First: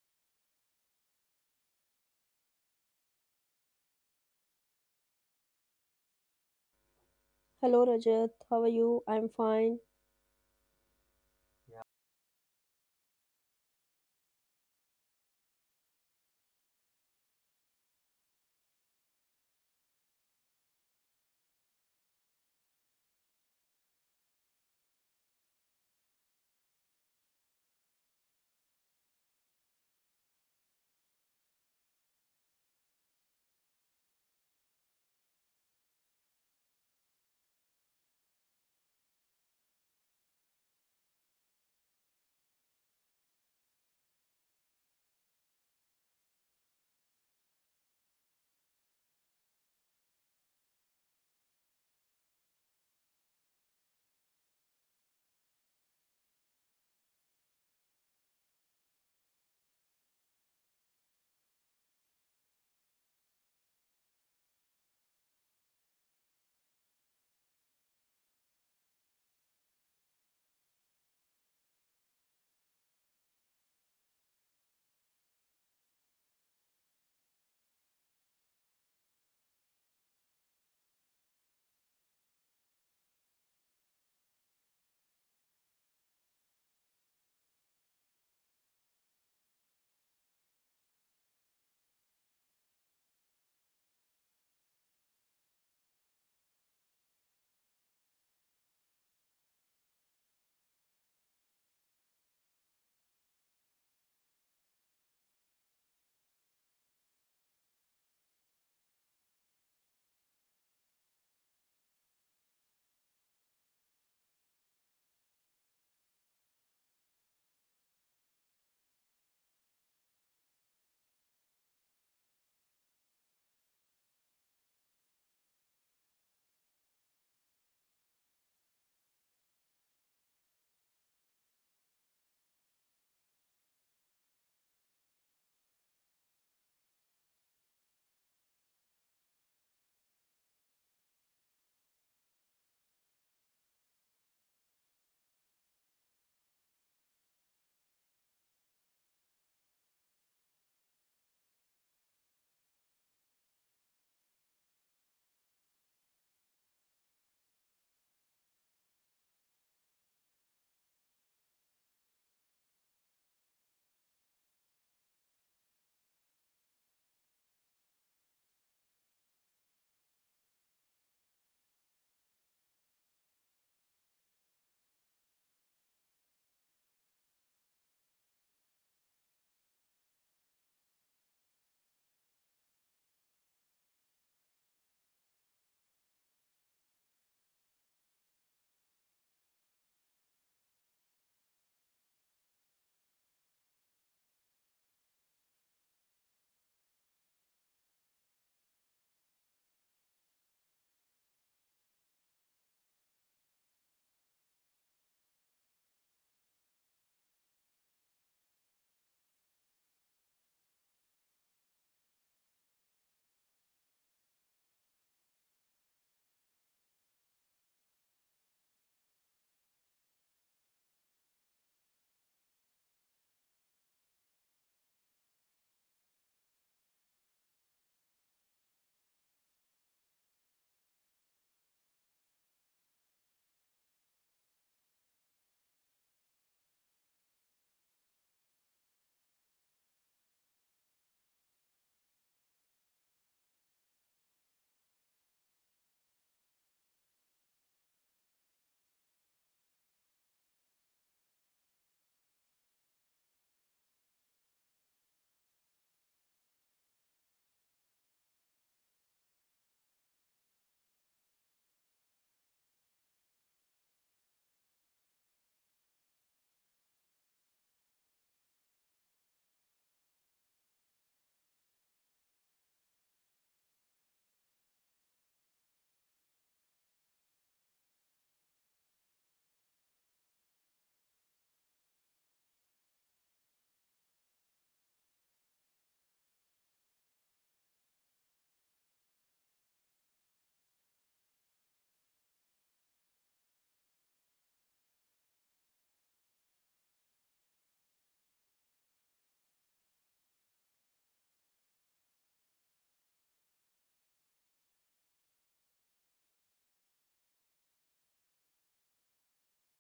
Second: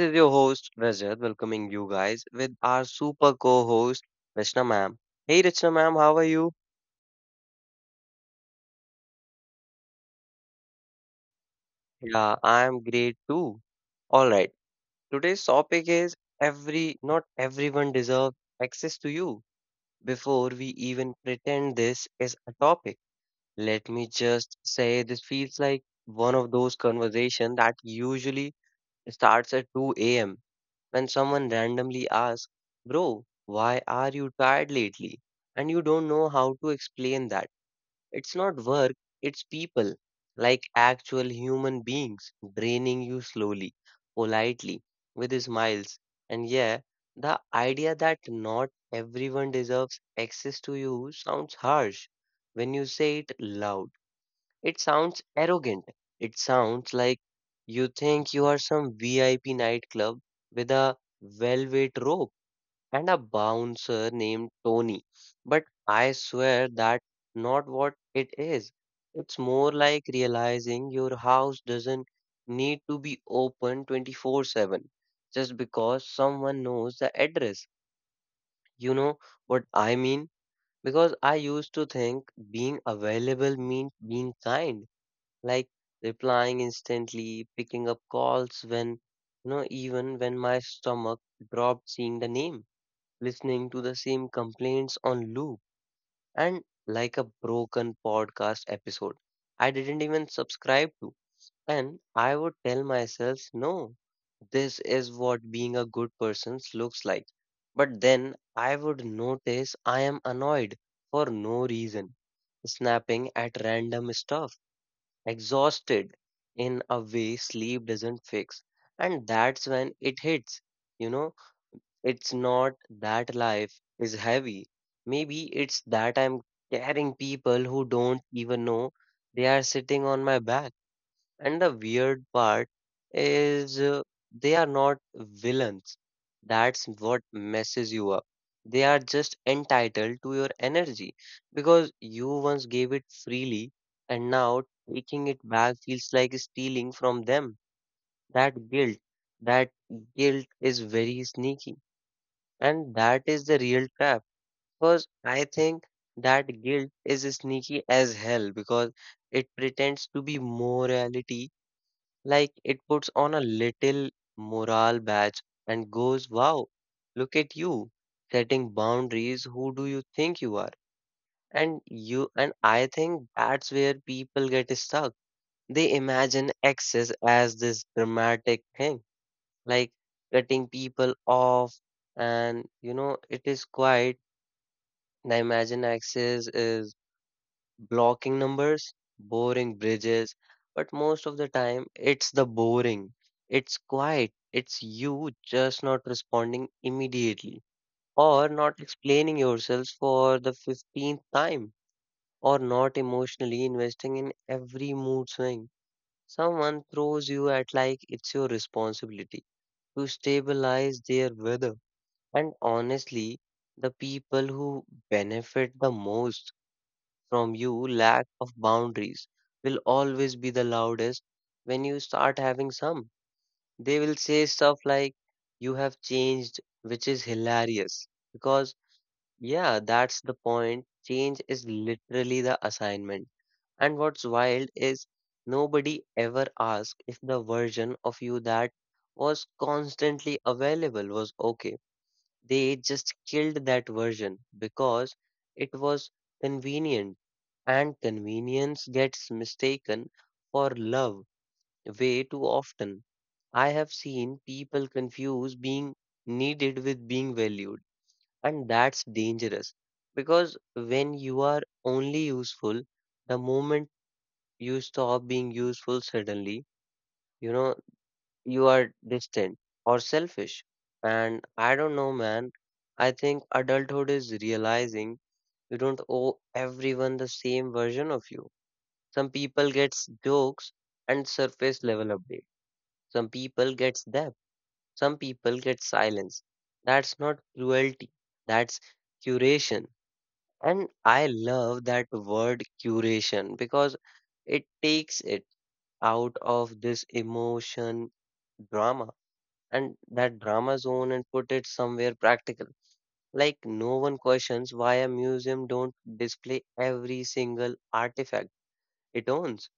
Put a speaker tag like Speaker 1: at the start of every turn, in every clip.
Speaker 1: is your host Rajat, welcoming you guys with our super co-host Rachna ma'am. Hey Rachna ma'am, how are you?
Speaker 2: Hello Rajat, how are you? I'm fine. Yeah.
Speaker 1: Yeah, I am great too. All right. Today's topic is every not everyone deserves access to you. Before we even pretend this is a topic, let me just say this feels like one of those conversations that usually starts at 2 a.m when someone randomly asks, "Bro, why are you tired lately?" And you don't know how to explain that. It's not work, it's people, like actual human beings, draining you slowly, politely, with smiles. And yeah, the idea that not everyone deserves access to you sounds harsh. When you say it loud, it sounds arrogant. It sounds like you think you are some VIP nightclub with a velvet rope and a bouncer named Tony. But I swear that not what it is. It's more like realizing your house doesn't need to be open 24/7 just because someone knows the address. You know what I mean? Because I used to think being available means being kind, like replying instantly, picking up calls when, you know, even when my stomach dropped seeing the name, listening to the same complaints on loop, and like a broken podcast episode I didn't even subscribe to. And I would tell myself, "No, this is what being a good person looks like." But then I would notice I am annoyed for no reason, snapping at random stuff, exhausted in a way sleep doesn't fix. And that's when it hits. You know, it's not that life is heavy. Maybe it's that I'm carrying people who don't even know they are sitting on my back. And the weird part is, they are not villains. That's what messes you up. They are just entitled to your energy because you once gave it freely, and now taking it back feels like stealing from them. That guilt, that guilt is very sneaky. And that is the real trap, because I think that guilt is sneaky as hell because it pretends to be morality, like it puts on a little morale badge and goes, "Wow, look at you setting boundaries. Who do you think you are?" And you and I think that's where people get stuck. They imagine excess as this dramatic thing, like cutting people off, and you know, it is quite. The imagine access is blocking numbers, boring bridges, but most of the time it's the boring. It's quiet. It's you just not responding immediately or not explaining yourselves for the 15th time or not emotionally investing in every mood swing. Someone throws you at like it's your responsibility to stabilize their weather. And honestly, the people who benefit the most from you, lack of boundaries will always be the loudest when you start having some. They will say stuff like, "You have changed," which is hilarious. Because, yeah, that's the point. Change is literally the assignment. And what's wild is nobody ever asked if the version of you that was constantly available was okay. They just killed that version because it was convenient, and convenience gets mistaken for love way too often. I have seen people confuse being needed with being valued, and that's dangerous because when you are only useful, the moment you stop being useful, suddenly, you know, you are distant or selfish. And I don't know, man. I think adulthood is realizing you don't owe everyone the same version of you. Some people gets jokes and surface level update. Some people gets depth. Some people get silence. That's not cruelty. That's curation. And I love that word curation because it takes it out of this emotion drama and that drama zone and put it somewhere practical. Like no one questions why a museum don't display every single artifact it owns.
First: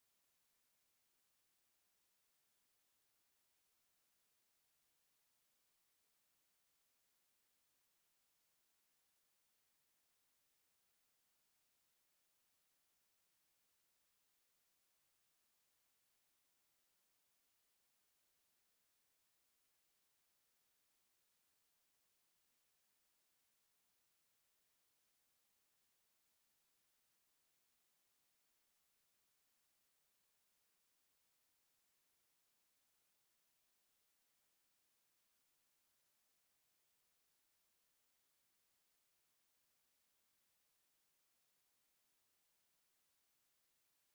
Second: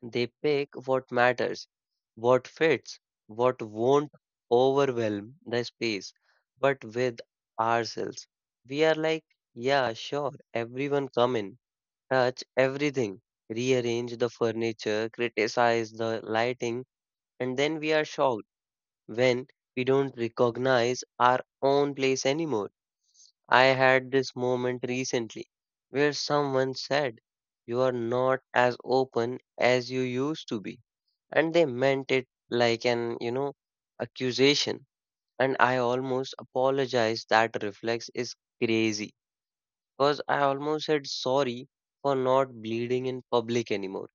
Speaker 1: They pick what matters, what fits, what won't overwhelm the space. But with ourselves, we are like, "Yeah, sure, everyone come in, touch everything, rearrange the furniture, criticize the lighting," and then we are shocked when we don't recognize our own place anymore. I had this moment recently where someone said, "You are not as open as you used to be." And they meant it like an, you know, accusation. And I almost apologized. That reflex is crazy because I almost said sorry for not bleeding in public anymore.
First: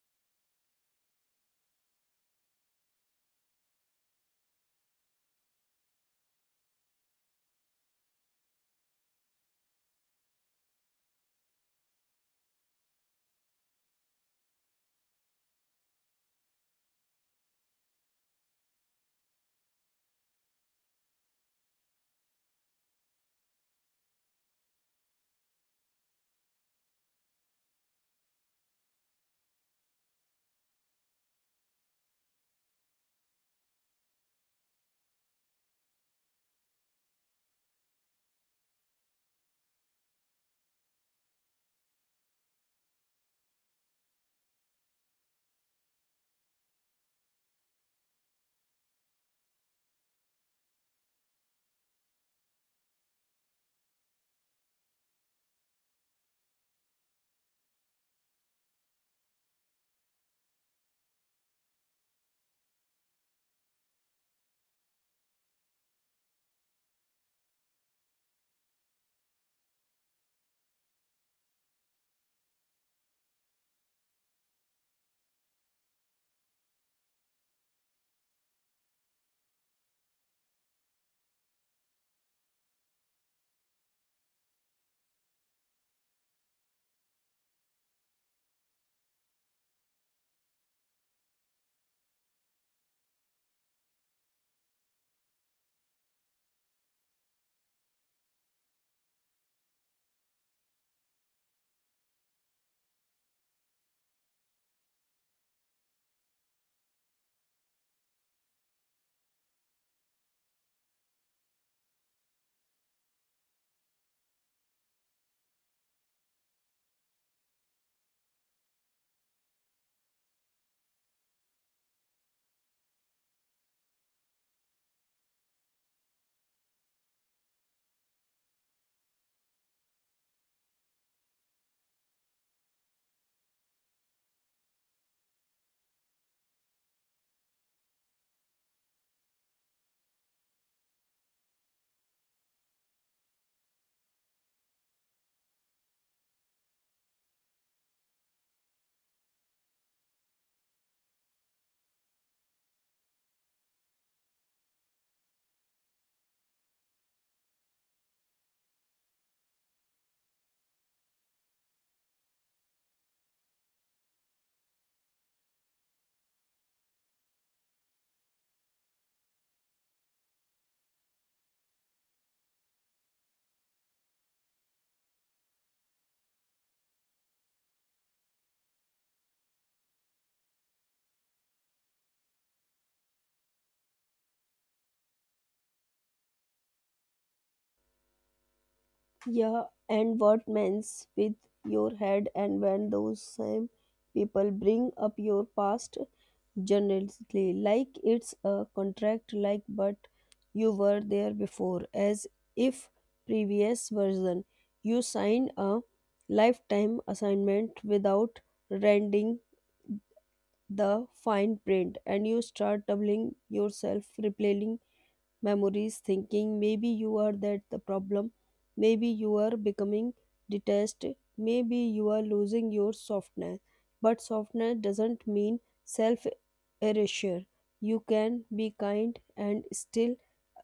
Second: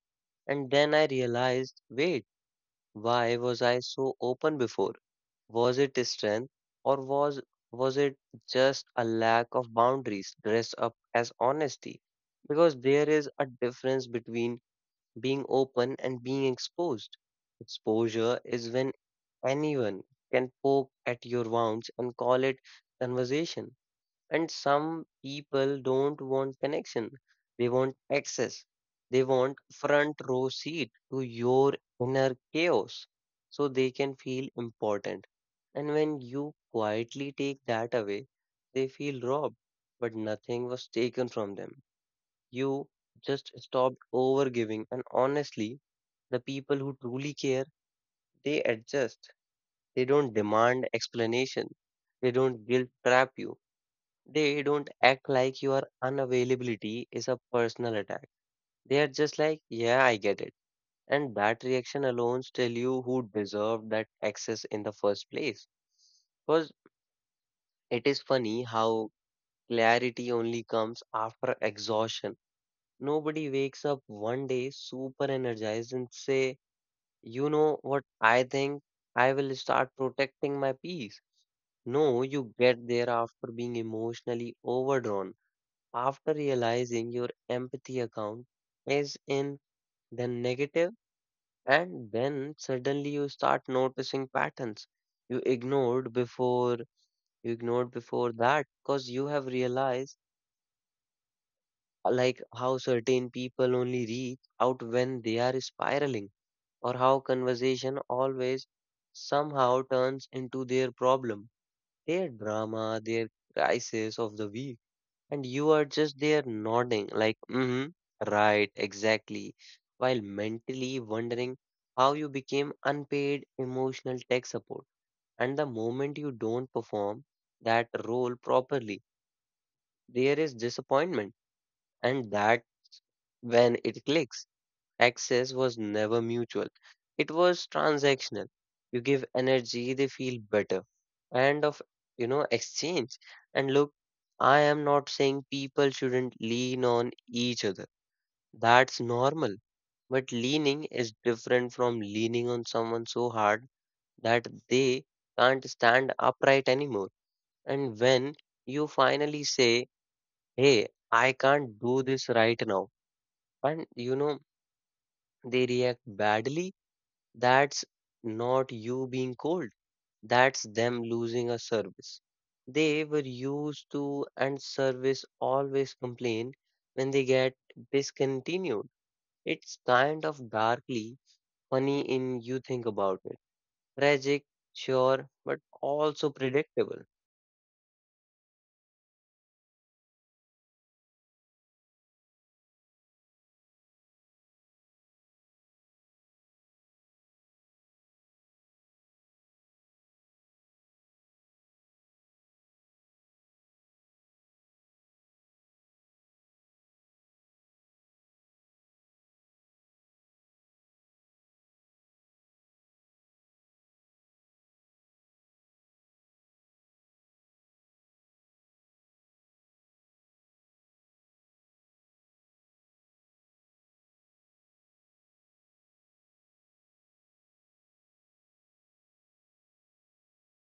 Speaker 1: And then I realized, wait, why was I so open before? Was it strength or was it just a lack of boundaries dressed up as honesty? Because there is a difference between being open and being exposed. Exposure is when anyone can poke at your wounds and call it conversation. And some people don't want connection. They want access. They want front row seat to your inner chaos so they can feel important. And when you quietly take that away, they feel robbed, but nothing was taken from them. You just stopped over giving. And honestly, the people who truly care, they adjust. They don't demand explanation. They don't guilt trap you. They don't act like your unavailability is a personal attack. They are just like, "Yeah, I get it." And that reaction alone tell you who deserved that access in the first place. Because it is funny how clarity only comes after exhaustion. Nobody wakes up one day super energized and say, "You know what I think? I will start protecting my peace." No, you get there after being emotionally overdrawn, after realizing your empathy account is in the negative. And then suddenly you start noticing patterns you ignored before you ignored before that, because you have realized, like how certain people only reach out when they are spiraling, or how conversation always somehow turns into their problem, their drama, their crisis of the week. And you are just there nodding, like, "Mm-hmm, right, exactly," while mentally wondering how you became unpaid emotional tech support. And the moment you don't perform that role properly, there is disappointment. And that when it clicks access was never mutual. It was transactional. You give energy, they feel better. And of, you know, exchange. And look, I am not saying people shouldn't lean on each other. That's normal. But leaning is different from leaning on someone so hard that they can't stand upright anymore. And when you finally say, "Hey, I can't do this right now," and you know, they react badly, that's not you being cold. That's them losing a service. They were used to, and service always complain when they get discontinued. It's kind of darkly funny in you think about it. Tragic, sure, but also predictable.
Speaker 2: Yeah, and what mends with your head? And when those same people bring up your past generously like it's a contract, like, but you were there before, as if previous version you signed a lifetime assignment without rending the fine print. And you start doubling yourself, replaying memories, thinking maybe you are that the problem, maybe you are becoming detached, maybe you are losing your softness. But softness doesn't mean self erasure. You can be kind and still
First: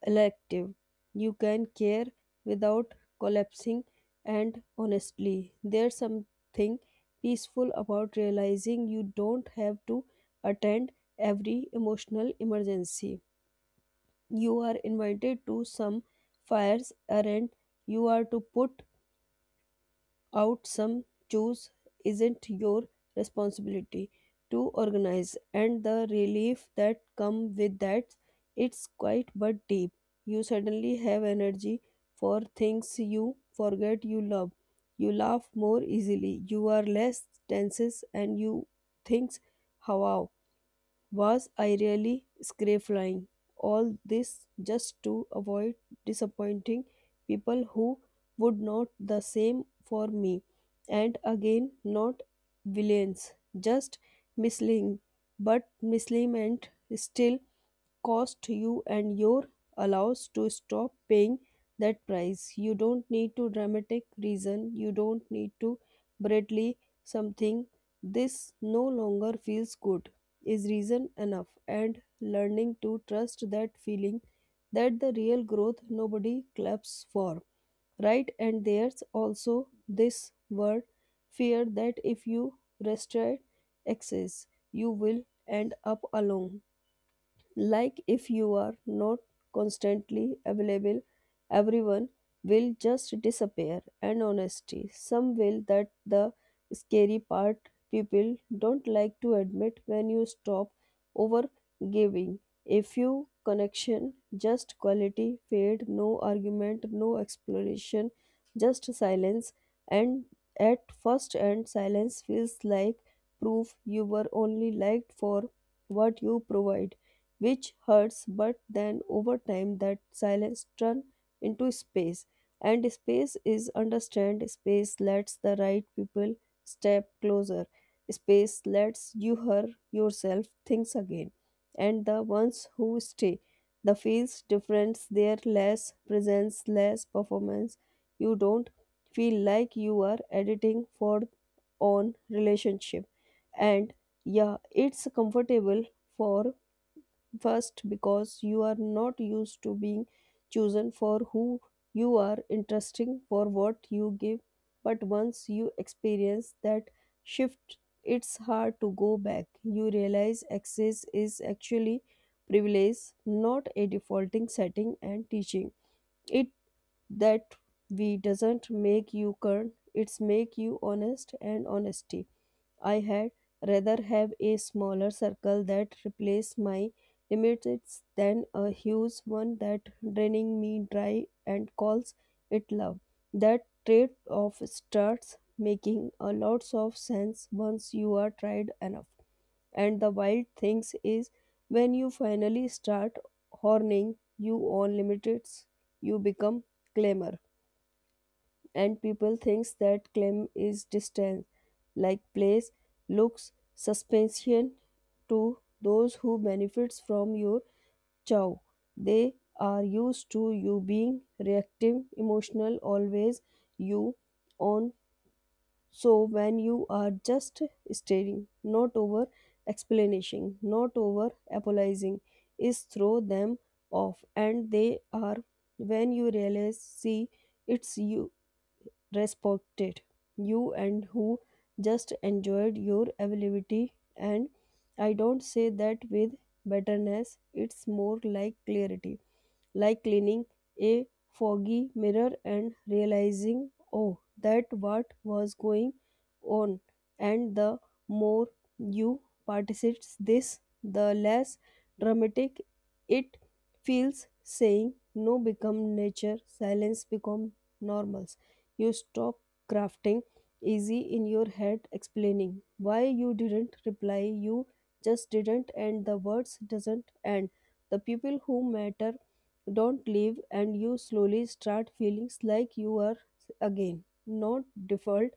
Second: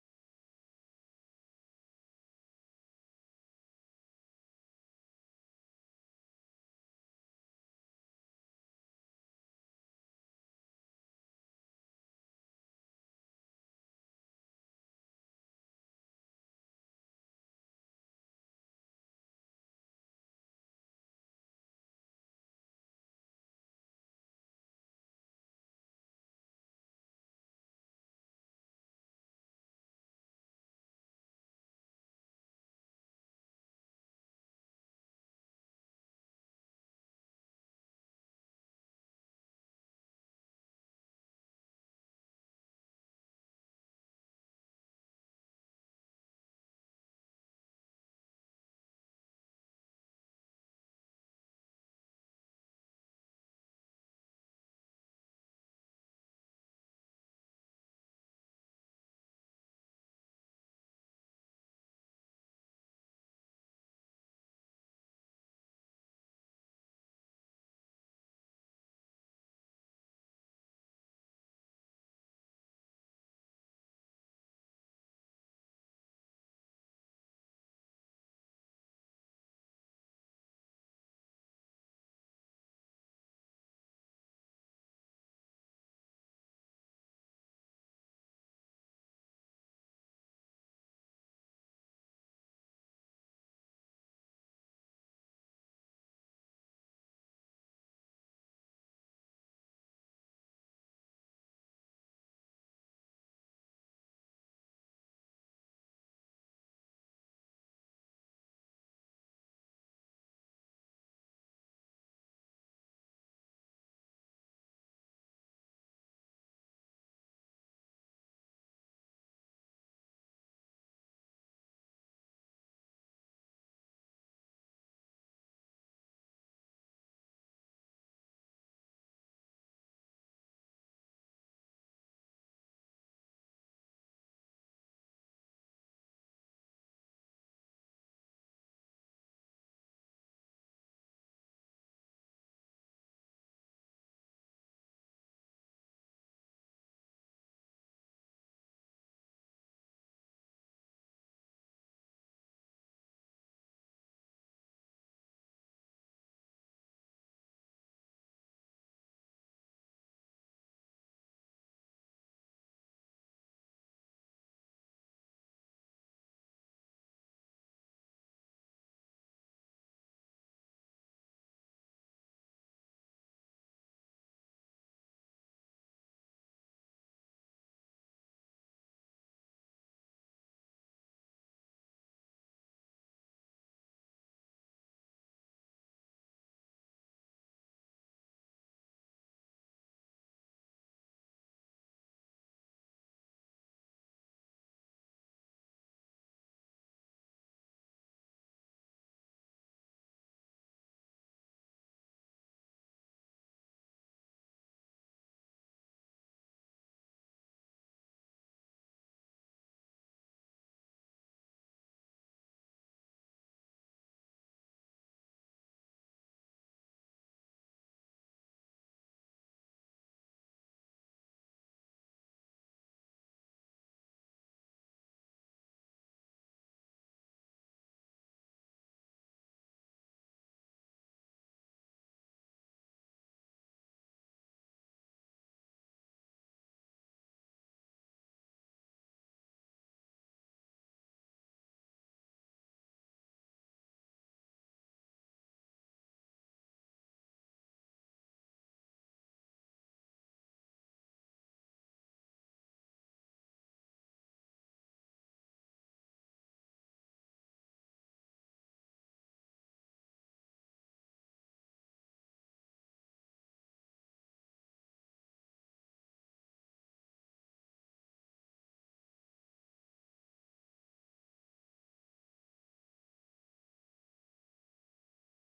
Speaker 2: elective. You can care without collapsing. And honestly, there's something peaceful about realizing you don't have to attend every emotional emergency you are invited to. Some fires errand you are to put out, some chores isn't your responsibility to organize. And the relief that come with that, it's quite but deep. You suddenly have energy for things you forget you love. You laugh more easily, you are less tense, and you think, wow, was I really flying? All this just to avoid disappointing people who would not the same for me. And again, not villains, just misleading, but misleading and still cost you. And your allows to stop paying that price. You don't need to dramatic reason. You don't need to bradly something. This no longer feels good is reason enough, and learning to trust that feeling, that the real growth nobody claps for. Right, and there's also this word fear that if you restrict access, you will end up alone, like if you are not constantly available, everyone will just disappear. And honesty, some will. That the scary part people don't like to admit when you stop over giving. A few connection, just quality fade, no argument, no explanation, just silence. And at first, and silence feels like proof you were only liked for what you provide, which hurts. But then over time that silence turns into space. And space is understand, space lets the right people step closer, space lets you her yourself things again. And the ones who stay, the feels difference, their less presence, less performance. You don't feel like you are editing for on relationship. And yeah, it's comfortable for First, because you are not used to being chosen for who you are, interesting for what you give. But once you experience that shift, it's hard to go back. You realize access is actually privilege, not a defaulting setting and teaching. It that we doesn't make you current, it's make you honest. And honesty, I had rather have a smaller circle that replaced my limits than a huge one that draining me dry and calls it love. That trade-off starts making a lot of sense once you are tried enough. And the wild things is when you finally start horning you on limits, you become claimer, and people thinks that claim is distant, like place looks suspension to those who benefits from your chow. They are used to you being reactive, emotional, always you on. So when you are just staring, not over explanation, not over apologizing, is throw them off. And they are when you realize, see, it's you respected you and who just enjoyed your availability. And I don't say that with bitterness, it's more like clarity, like cleaning a foggy mirror and realizing, oh, that what was going on. And the more you participate this, the less dramatic it feels. Saying no become nature, silence become normal. You stop crafting easy in your head explaining why you didn't reply, you just didn't. And the words doesn't end, the people who matter don't leave. And you slowly start feelings like you are again not default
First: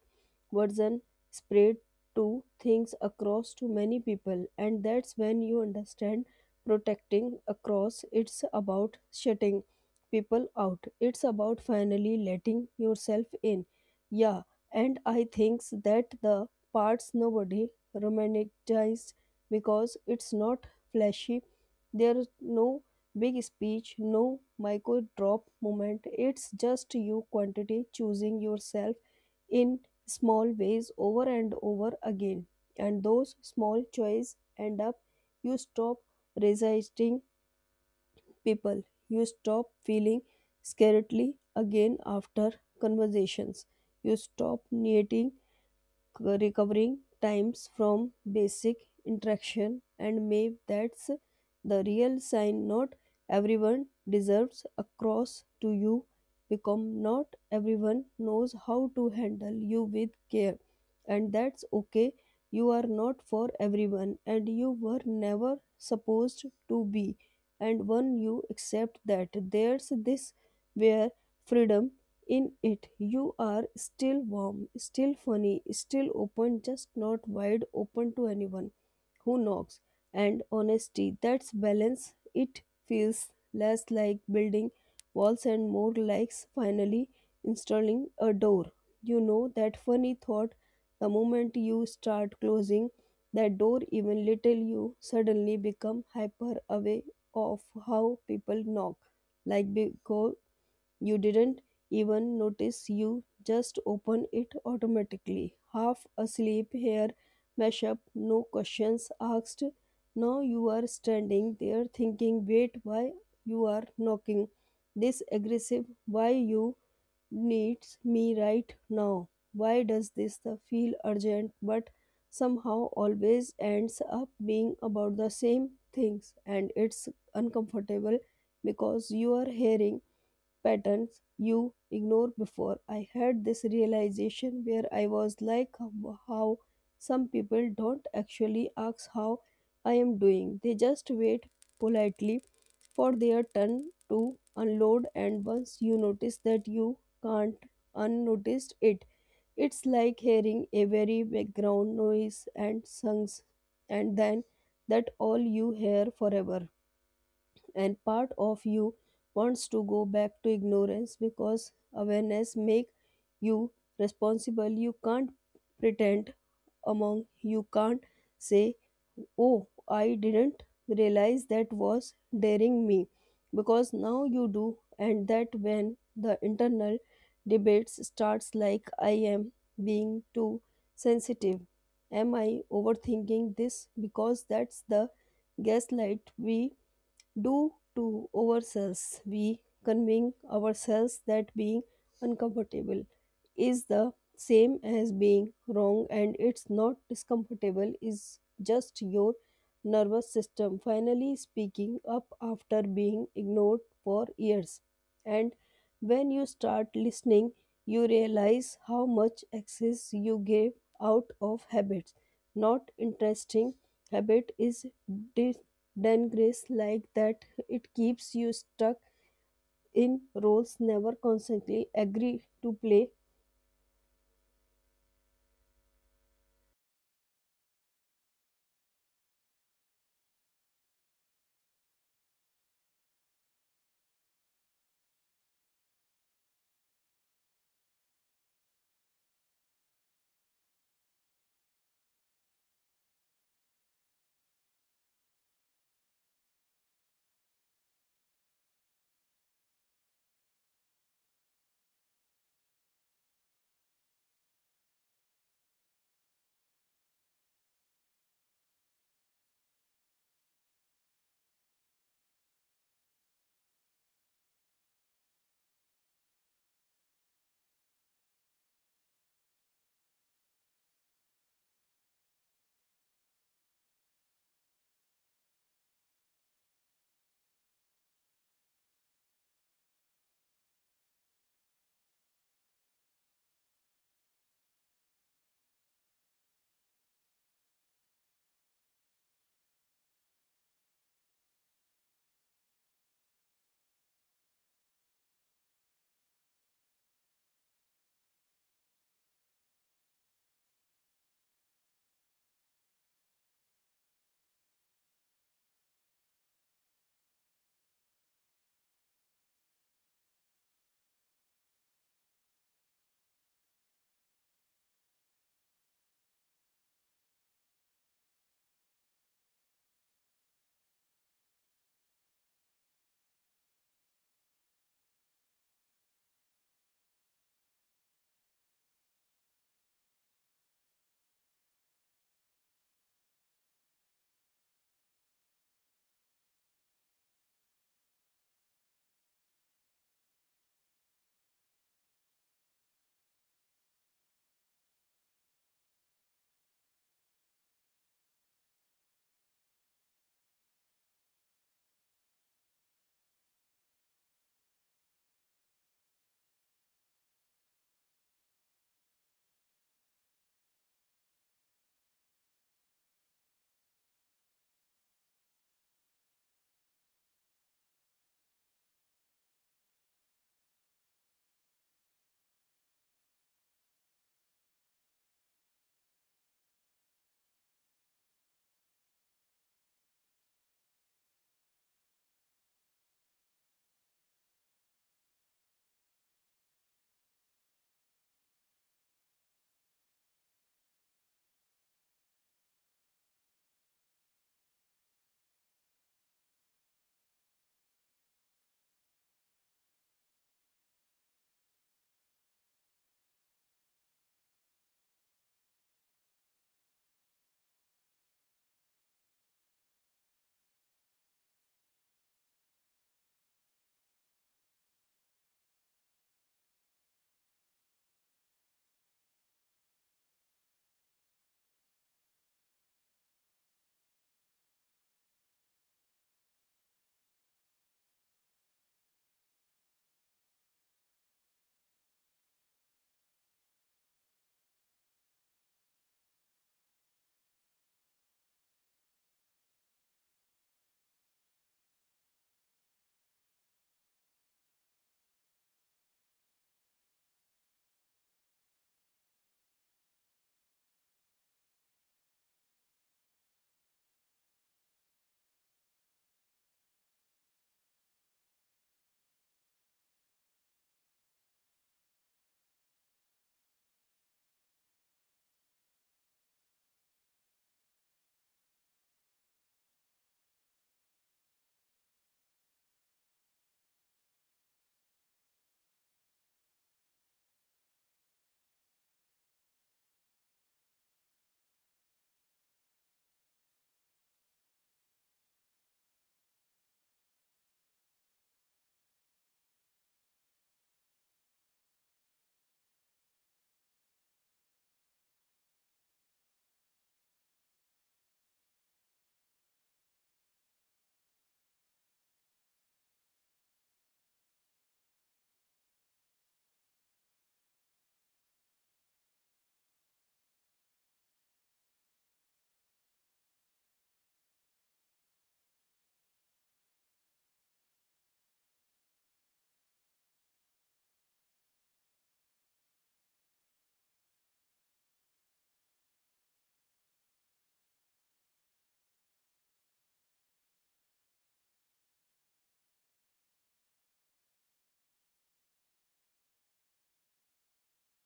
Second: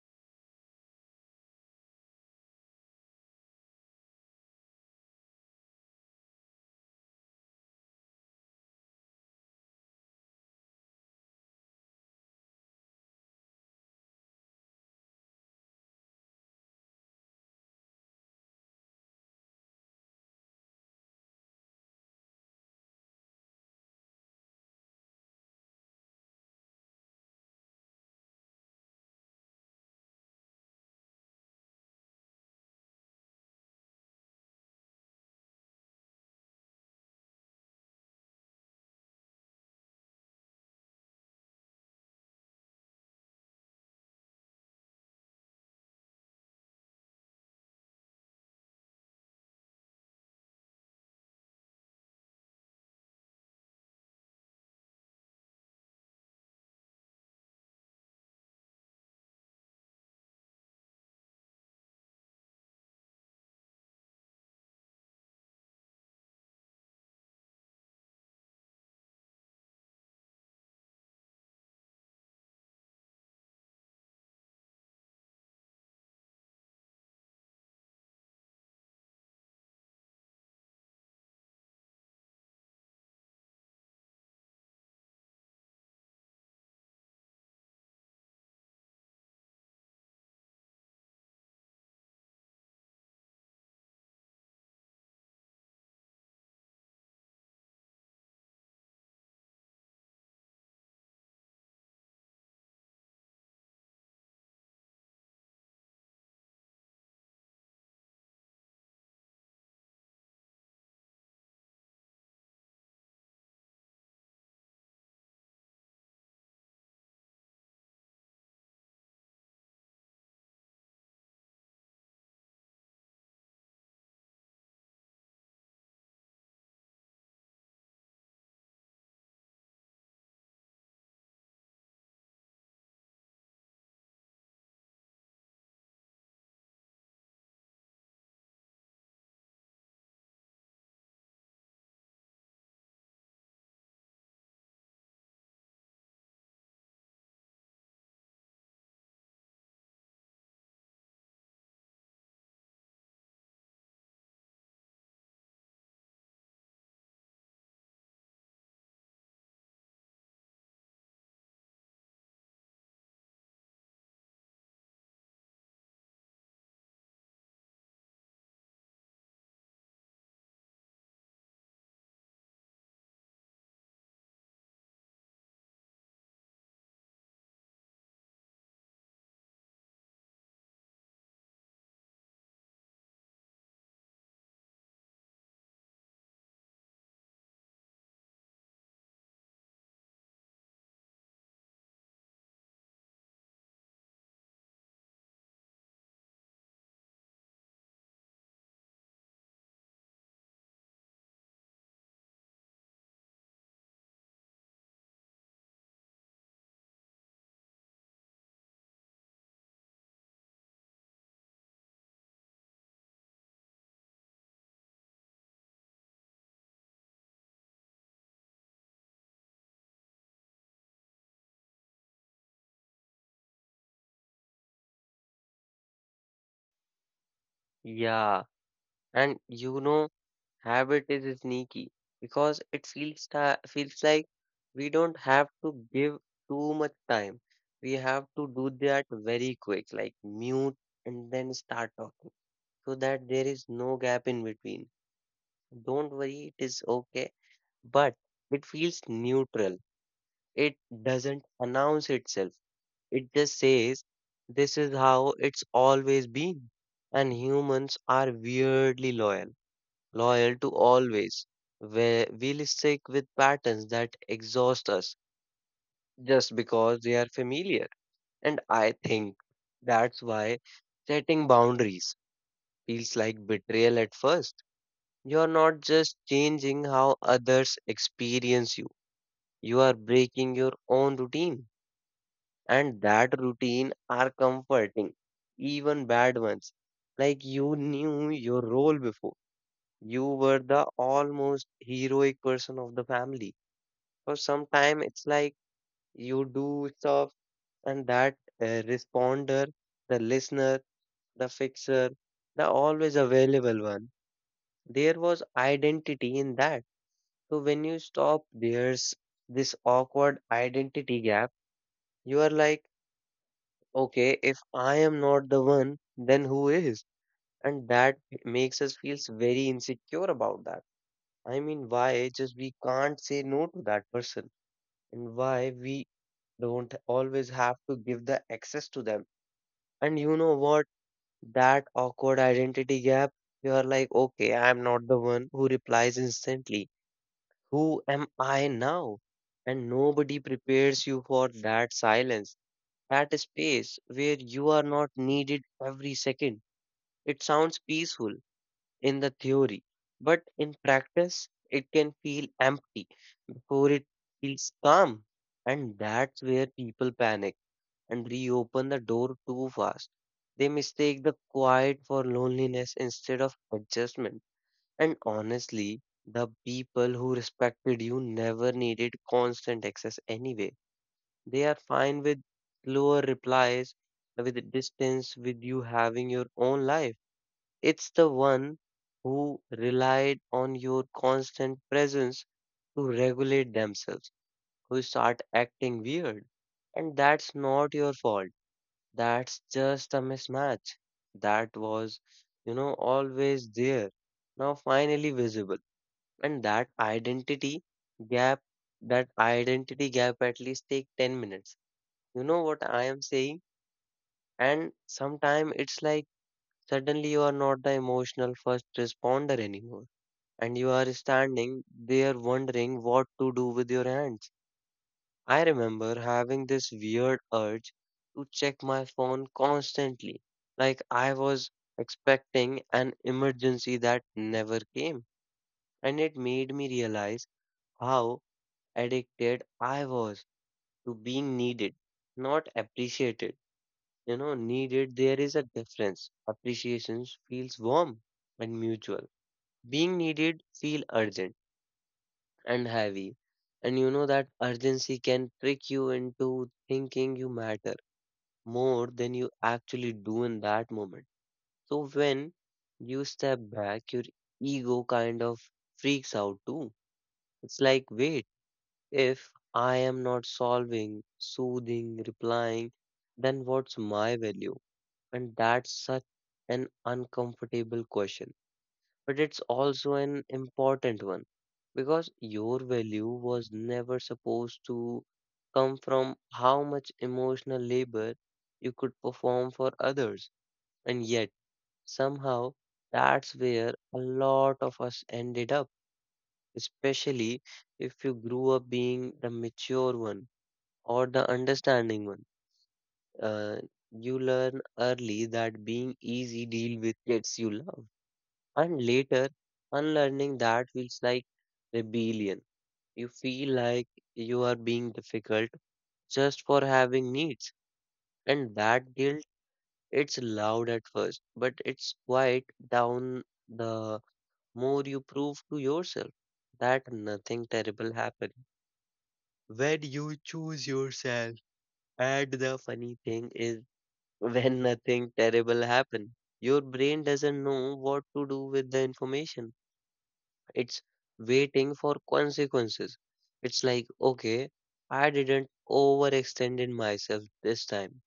Speaker 2: version spread to things across to many people. And that's when you understand protecting across it's about shutting people out. It's about finally letting yourself in. Yeah, and I think that the parts nobody romanticized because it's not flashy. There's no big speech, no micro drop moment. It's just you quantity choosing yourself in small ways, over and over again. And those small choices end up, you stop resisting people. You stop feeling scaredly again after conversations. You stop needing recovering times from basic interaction. And maybe that's the real sign. Not everyone deserves a cross to you. Become not everyone knows how to handle you with care, and that's okay. You are not for everyone, and you were never supposed to be. And when you accept that, there's this where freedom in it. You are still warm, still funny, still open, just not wide open to anyone who knocks. And honesty, that's balance. It feels less like building walls and more like finally installing a door. You know that funny thought, the moment you start closing that door, even little, you suddenly become hyper aware of how people knock. Like because you didn't even notice, you just open it automatically. Half asleep, hair mashup, no questions asked. Now you are standing there thinking, wait, why you are knocking? This aggressive, why you needs me right now? Why does this the feel urgent but somehow always ends up being about the same things? And it's uncomfortable because you are hearing patterns you ignore before. I had this realization where I was like, "How some people don't actually ask how I am doing, they just wait politely for their turn to unload." And once you notice that, you can't unnoticed it. It's like hearing a very background noise and songs, and then that all you hear forever. And part of you wants to go back to ignorance because awareness make you responsible. You can't pretend among, you can't say, oh, I didn't realize that was daring me, because now you do. And that when the internal debates starts, like, I am being too sensitive, am I overthinking this? Because that's the gaslight we do to ourselves. We convince ourselves that being uncomfortable is the same as being wrong, and it's not. Discomfortable is just your nervous system finally speaking up after being ignored for years. And when you start listening, you realize how much access you gave out of habits, not interesting. Habit is de- done grace like that, it keeps you stuck in roles never constantly agree to play.
Speaker 1: Yeah. And you know, habit is sneaky because it feels like we don't have to give too much time. We have to do that very quick, like mute and then start talking, so that there is no gap in between. Don't worry, it is okay, but it feels neutral. It doesn't announce itself. It just says, "This is how it's always been." And humans are weirdly loyal to always. Where we'll stick with patterns that exhaust us just because they are familiar. And I think that's why setting boundaries feels like betrayal at first. You're not just changing how others experience you, you are breaking your own routine. And that routine are comforting, even bad ones. Like you knew your role before. You were the almost heroic person of the family for some time. It's like you do stuff and that, responder, the listener, the fixer, the always available one. There was identity in that. So when you stop, there's this awkward identity gap. You are like, "Okay, if I am not the one, then who is?" And that makes us feels very insecure about that. I mean, why just we can't say no to that person, and why we don't always have to give the access to them. And you know what? That awkward identity gap, you are like, "Okay, I'm not the one who replies instantly. Who am I now?" And nobody prepares you for that silence, that space where you are not needed every second. It sounds peaceful in the theory, but in practice, it can feel empty before it feels calm. And that's where people panic and reopen the door too fast. They mistake the quiet for loneliness instead of adjustment. And honestly, the people who respected you never needed constant access anyway. They are fine with slower replies, with the distance, with you having your own life. It's the one who relied on your constant presence to regulate themselves who start acting weird. And that's not your fault. That's just a mismatch that was, you know, always there, now finally visible. And gap, that identity gap at least take 10 minutes. You know what I am saying? And sometimes it's like suddenly you are not the emotional first responder anymore. And you are standing there wondering what to do with your hands. I remember having this weird urge to check my phone constantly, like I was expecting an emergency that never came. And it made me realize how addicted I was to being needed, not appreciated. You know, needed, there is a difference. Appreciation feels warm and mutual. Being needed feel urgent and heavy. And you know that urgency can trick you into thinking you matter more than you actually do in that moment. So when you step back, your ego kind of freaks out too. It's like, wait, if I am not solving, soothing, replying, then what's my value? And that's such an uncomfortable question. But it's also an important one because your value was never supposed to come from how much emotional labor you could perform for others. And yet, somehow, that's where a lot of us ended up, especially if you grew up being the mature one or the understanding one. Uh, you learn early that being easy deal with gets you love, and later, unlearning that feels like rebellion. You feel like you are being difficult just for having needs, and that guilt, it's loud at first, but it's quiet down the more you prove to yourself that nothing terrible happened when you choose yourself. And the funny thing is, when nothing terrible happens, your brain doesn't know what to do with the information. It's waiting for consequences. It's like, okay, I didn't overextend in myself this time.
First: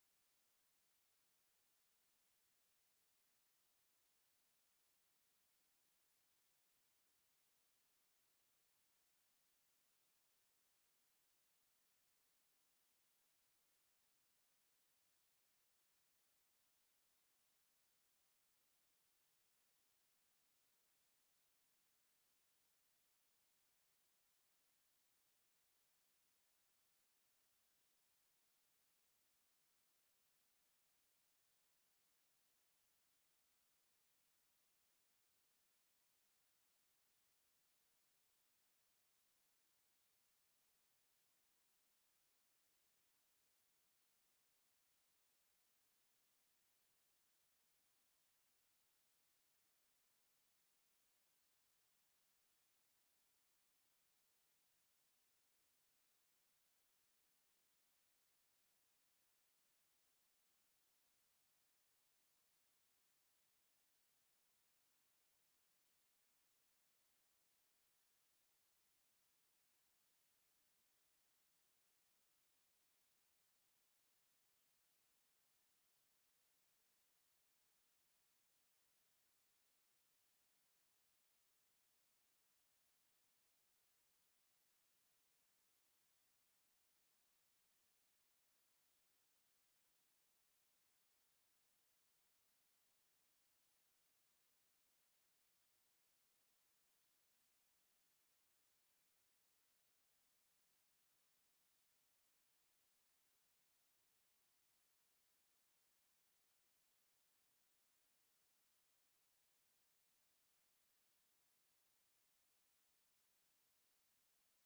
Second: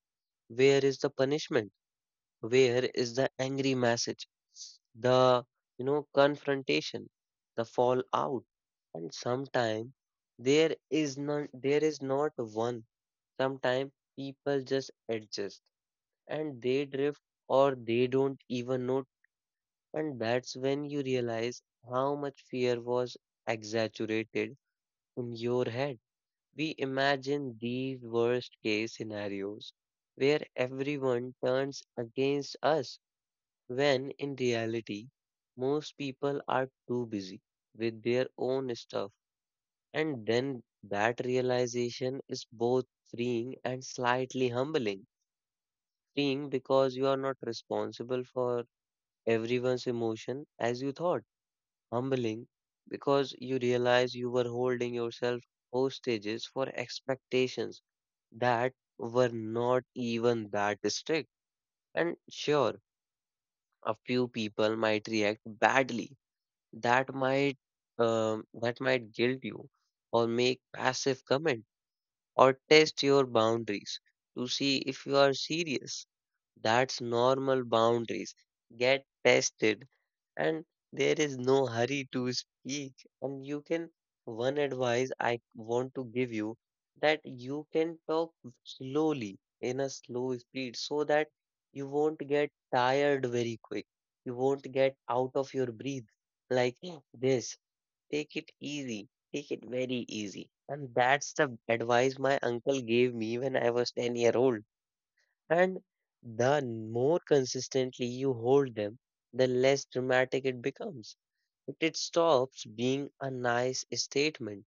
Speaker 1: Where is the punishment? Where is the angry message, the confrontation, the fallout? And sometimes there is not one. Sometimes people just adjust and they drift or they don't even note. And that's when you realize how much fear was exaggerated in your head. We imagine these worst case scenarios where everyone turns against us when in reality, most people are too busy with their own stuff, and then that realization is both freeing and slightly humbling. Freeing because you are not responsible for everyone's emotion as you thought, humbling because you realize you were holding yourself hostages for expectations that were not even that strict. And sure, a few people might react badly that might that might guilt you or make passive comment or test your boundaries to see if you are serious, that's normal. Boundaries get tested, and there is no hurry to speak, and you can, one advice I want to give you, that you can talk slowly in a slow speed so that you won't get tired very quick, you won't get out of your breath, like this. Take it easy. Take it very easy. And that's the advice my uncle gave me when I was 10-year-old. And the more consistently you hold them, the less dramatic it becomes. It stops being a nice statement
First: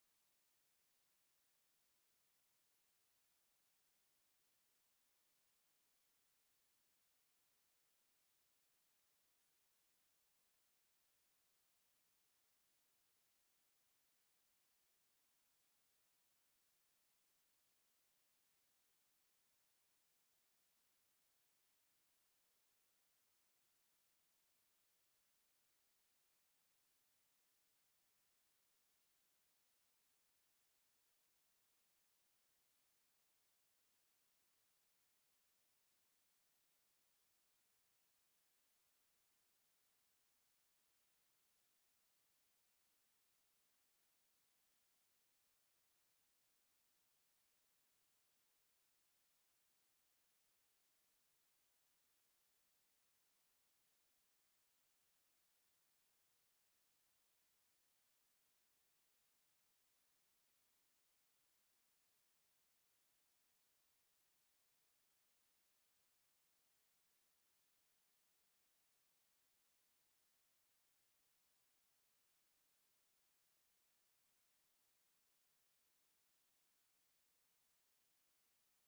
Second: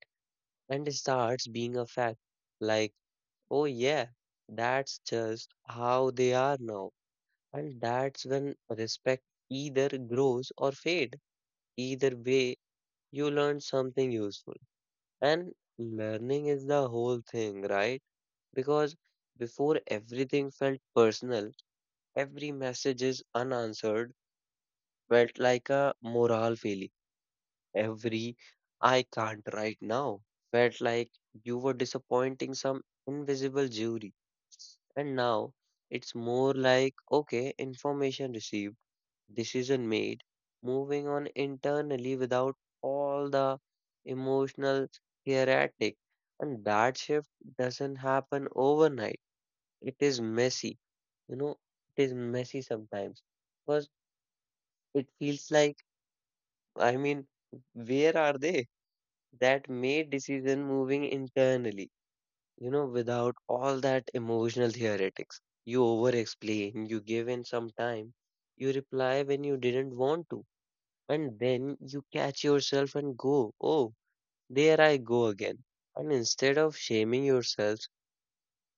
Speaker 1: and starts being a fact. Like, oh yeah, that's just how they are now. And that's when respect either grows or fade. Either way, you learn something useful. And learning is the whole thing, right? Because before everything felt personal, every message is unanswered felt like a moral failure. Every I can't right now felt like you were disappointing some invisible jury. And now it's more like, okay, information received, decision made, moving on internally without all the emotional hieratic. And that shift doesn't happen overnight. It is messy, you know, it is messy sometimes because it feels like, I mean, where are they that made decision moving internally, you know, without all that emotional theoretics? You over explain, you give in some time, you reply when you didn't want to. And then you catch yourself and go, oh, there I go again. And instead of shaming yourself,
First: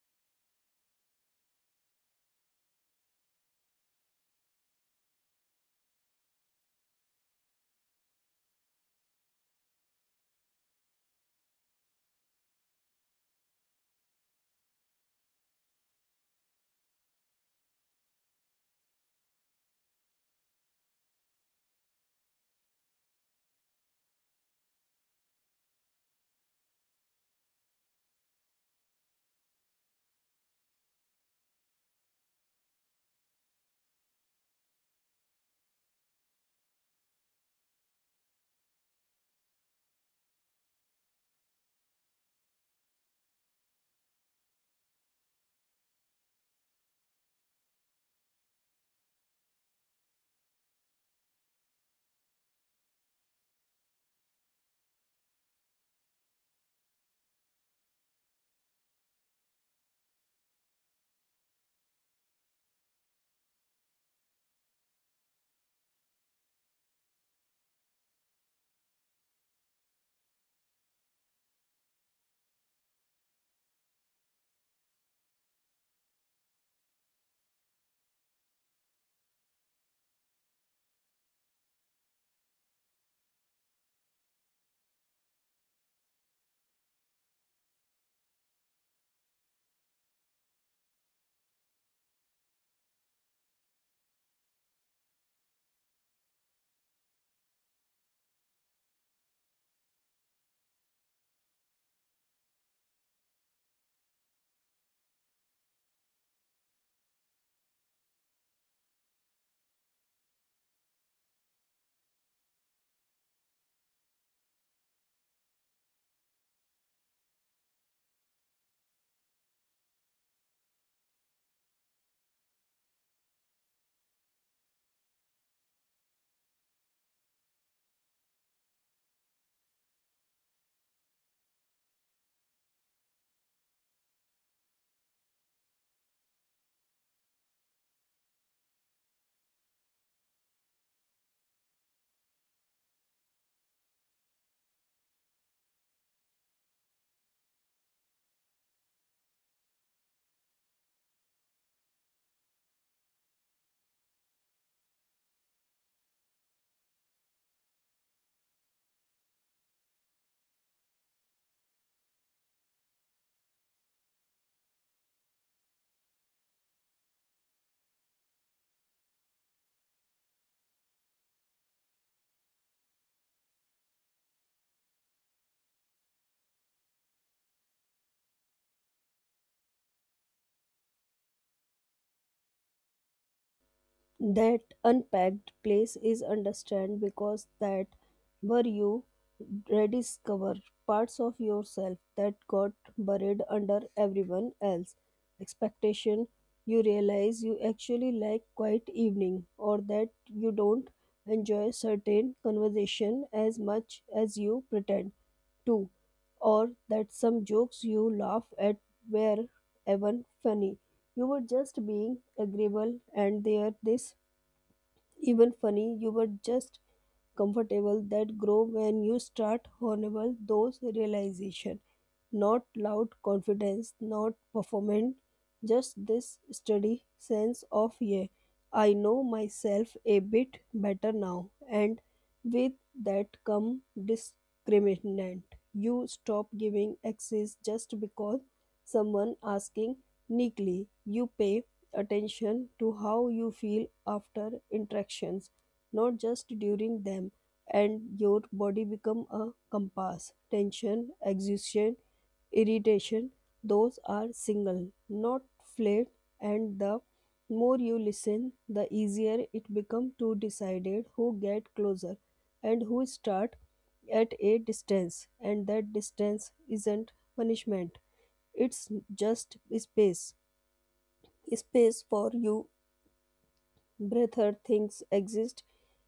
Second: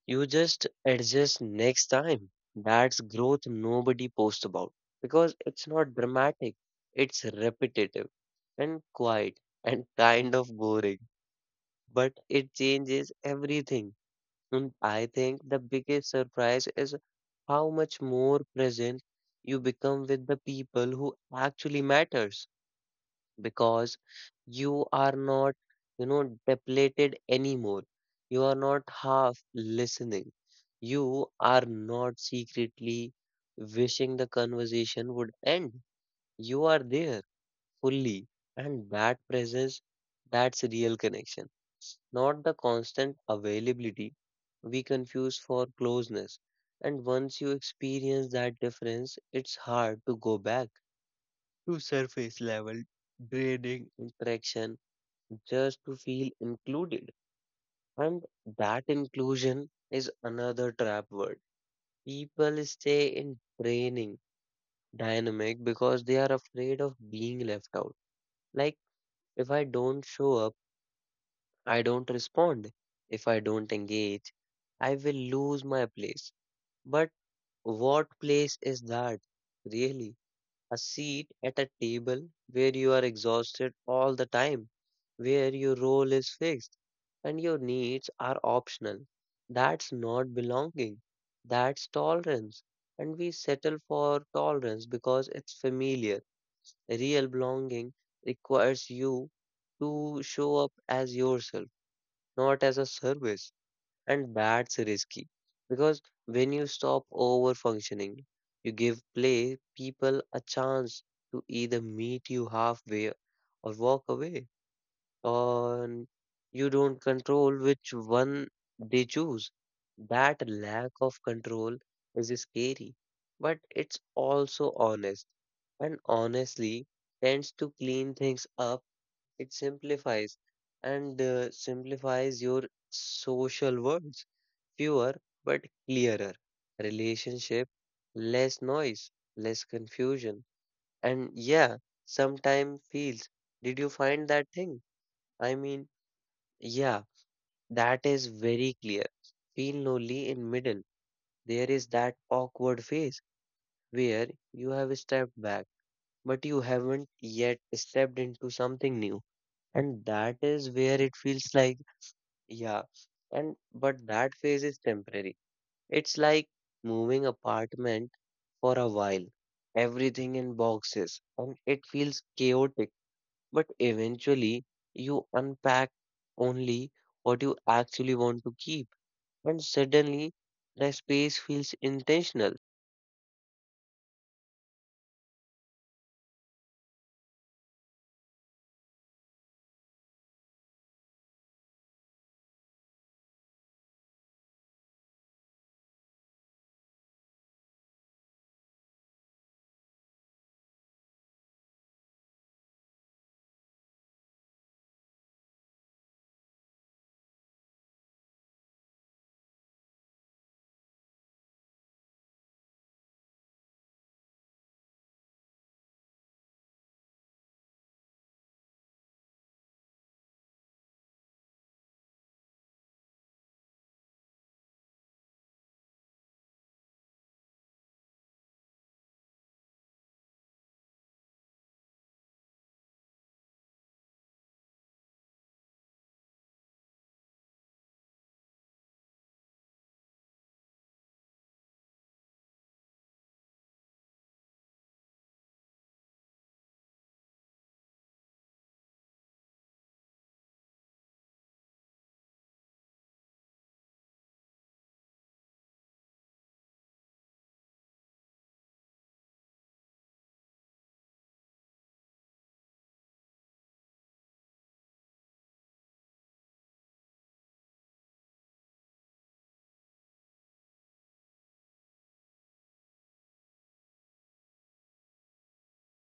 Speaker 1: you just adjust next time. That's growth nobody posts about because it's not dramatic, it's repetitive and quiet and kind of boring, but it changes everything. And I think the biggest surprise is how much more present you become with the people who actually matters because you are not, you know, depleted anymore. You are not half listening. You are not secretly wishing the conversation would end. You are there fully, and that presence, that's real connection, not the constant availability we confuse for closeness. And once you experience that difference, it's hard to go back to surface level draining interaction just to feel included. And that inclusion is another trap word. People stay in training dynamic because they are afraid of being left out. Like, if I don't show up, I don't respond. If I don't engage, I will lose my place. But what place is that, really? A seat at a table where you are exhausted all the time, where your role is fixed and your needs are optional. That's not belonging. That's tolerance. And we settle for tolerance because it's familiar. Real belonging requires you to show up as yourself, not as a service. And that's risky because when you stop over functioning, you give play people a chance to either meet you halfway or walk away, and you don't control which one they choose. That lack of control is scary, but it's also honest, and honestly tends to clean things up. It simplifies and simplifies your social words. Fewer but clearer relationship, less noise, less confusion. And yeah, sometimes feels, did you find that thing? I mean, yeah, that is very clear. Feel lonely in middle. There is that awkward phase where you have stepped back, but you haven't yet stepped into something new. And that is where it feels like, yeah, and but that phase is temporary. It's like moving apartment for a while. Everything in boxes and it feels chaotic, but eventually you unpack only what you actually want to keep, and suddenly the space feels intentional.
Speaker 2: That unpacked place is understand, because that were you rediscover parts of yourself that got buried under everyone else expectation. You realize you actually like quiet evening, or that you don't enjoy certain conversation as much as you pretend too, or that some jokes you laugh at were even funny. You were just being agreeable, and they are this even funny. You were just comfortable that grow when you start honorable those realization. Not loud confidence, not performance, just this steady sense of, yeah, I know myself a bit better now. And with that come discriminant. You stop giving access just because someone asking neatly. You pay attention to how you feel after interactions, not just during them. And your body become a compass. Tension, exhaustion, irritation, those are single, not flayed. And the more you listen, the easier it becomes to decide who get closer and who start at a distance. And that distance isn't punishment. It's just space, space for you breather things exist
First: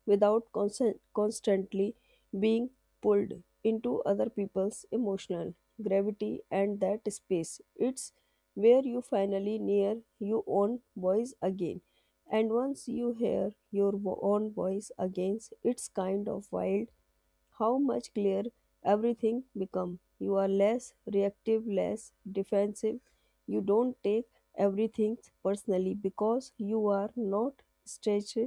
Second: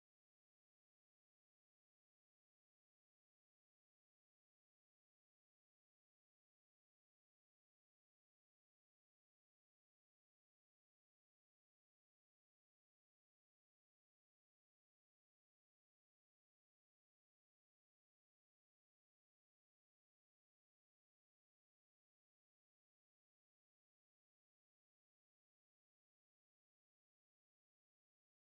Speaker 2: without constantly being pulled into other people's emotional gravity. And that space, it's where you finally near your own voice again. And once you hear your own voice again, it's kind of wild how much clearer everything become. You are less reactive, less defensive. You don't take everything personally because you are not stretched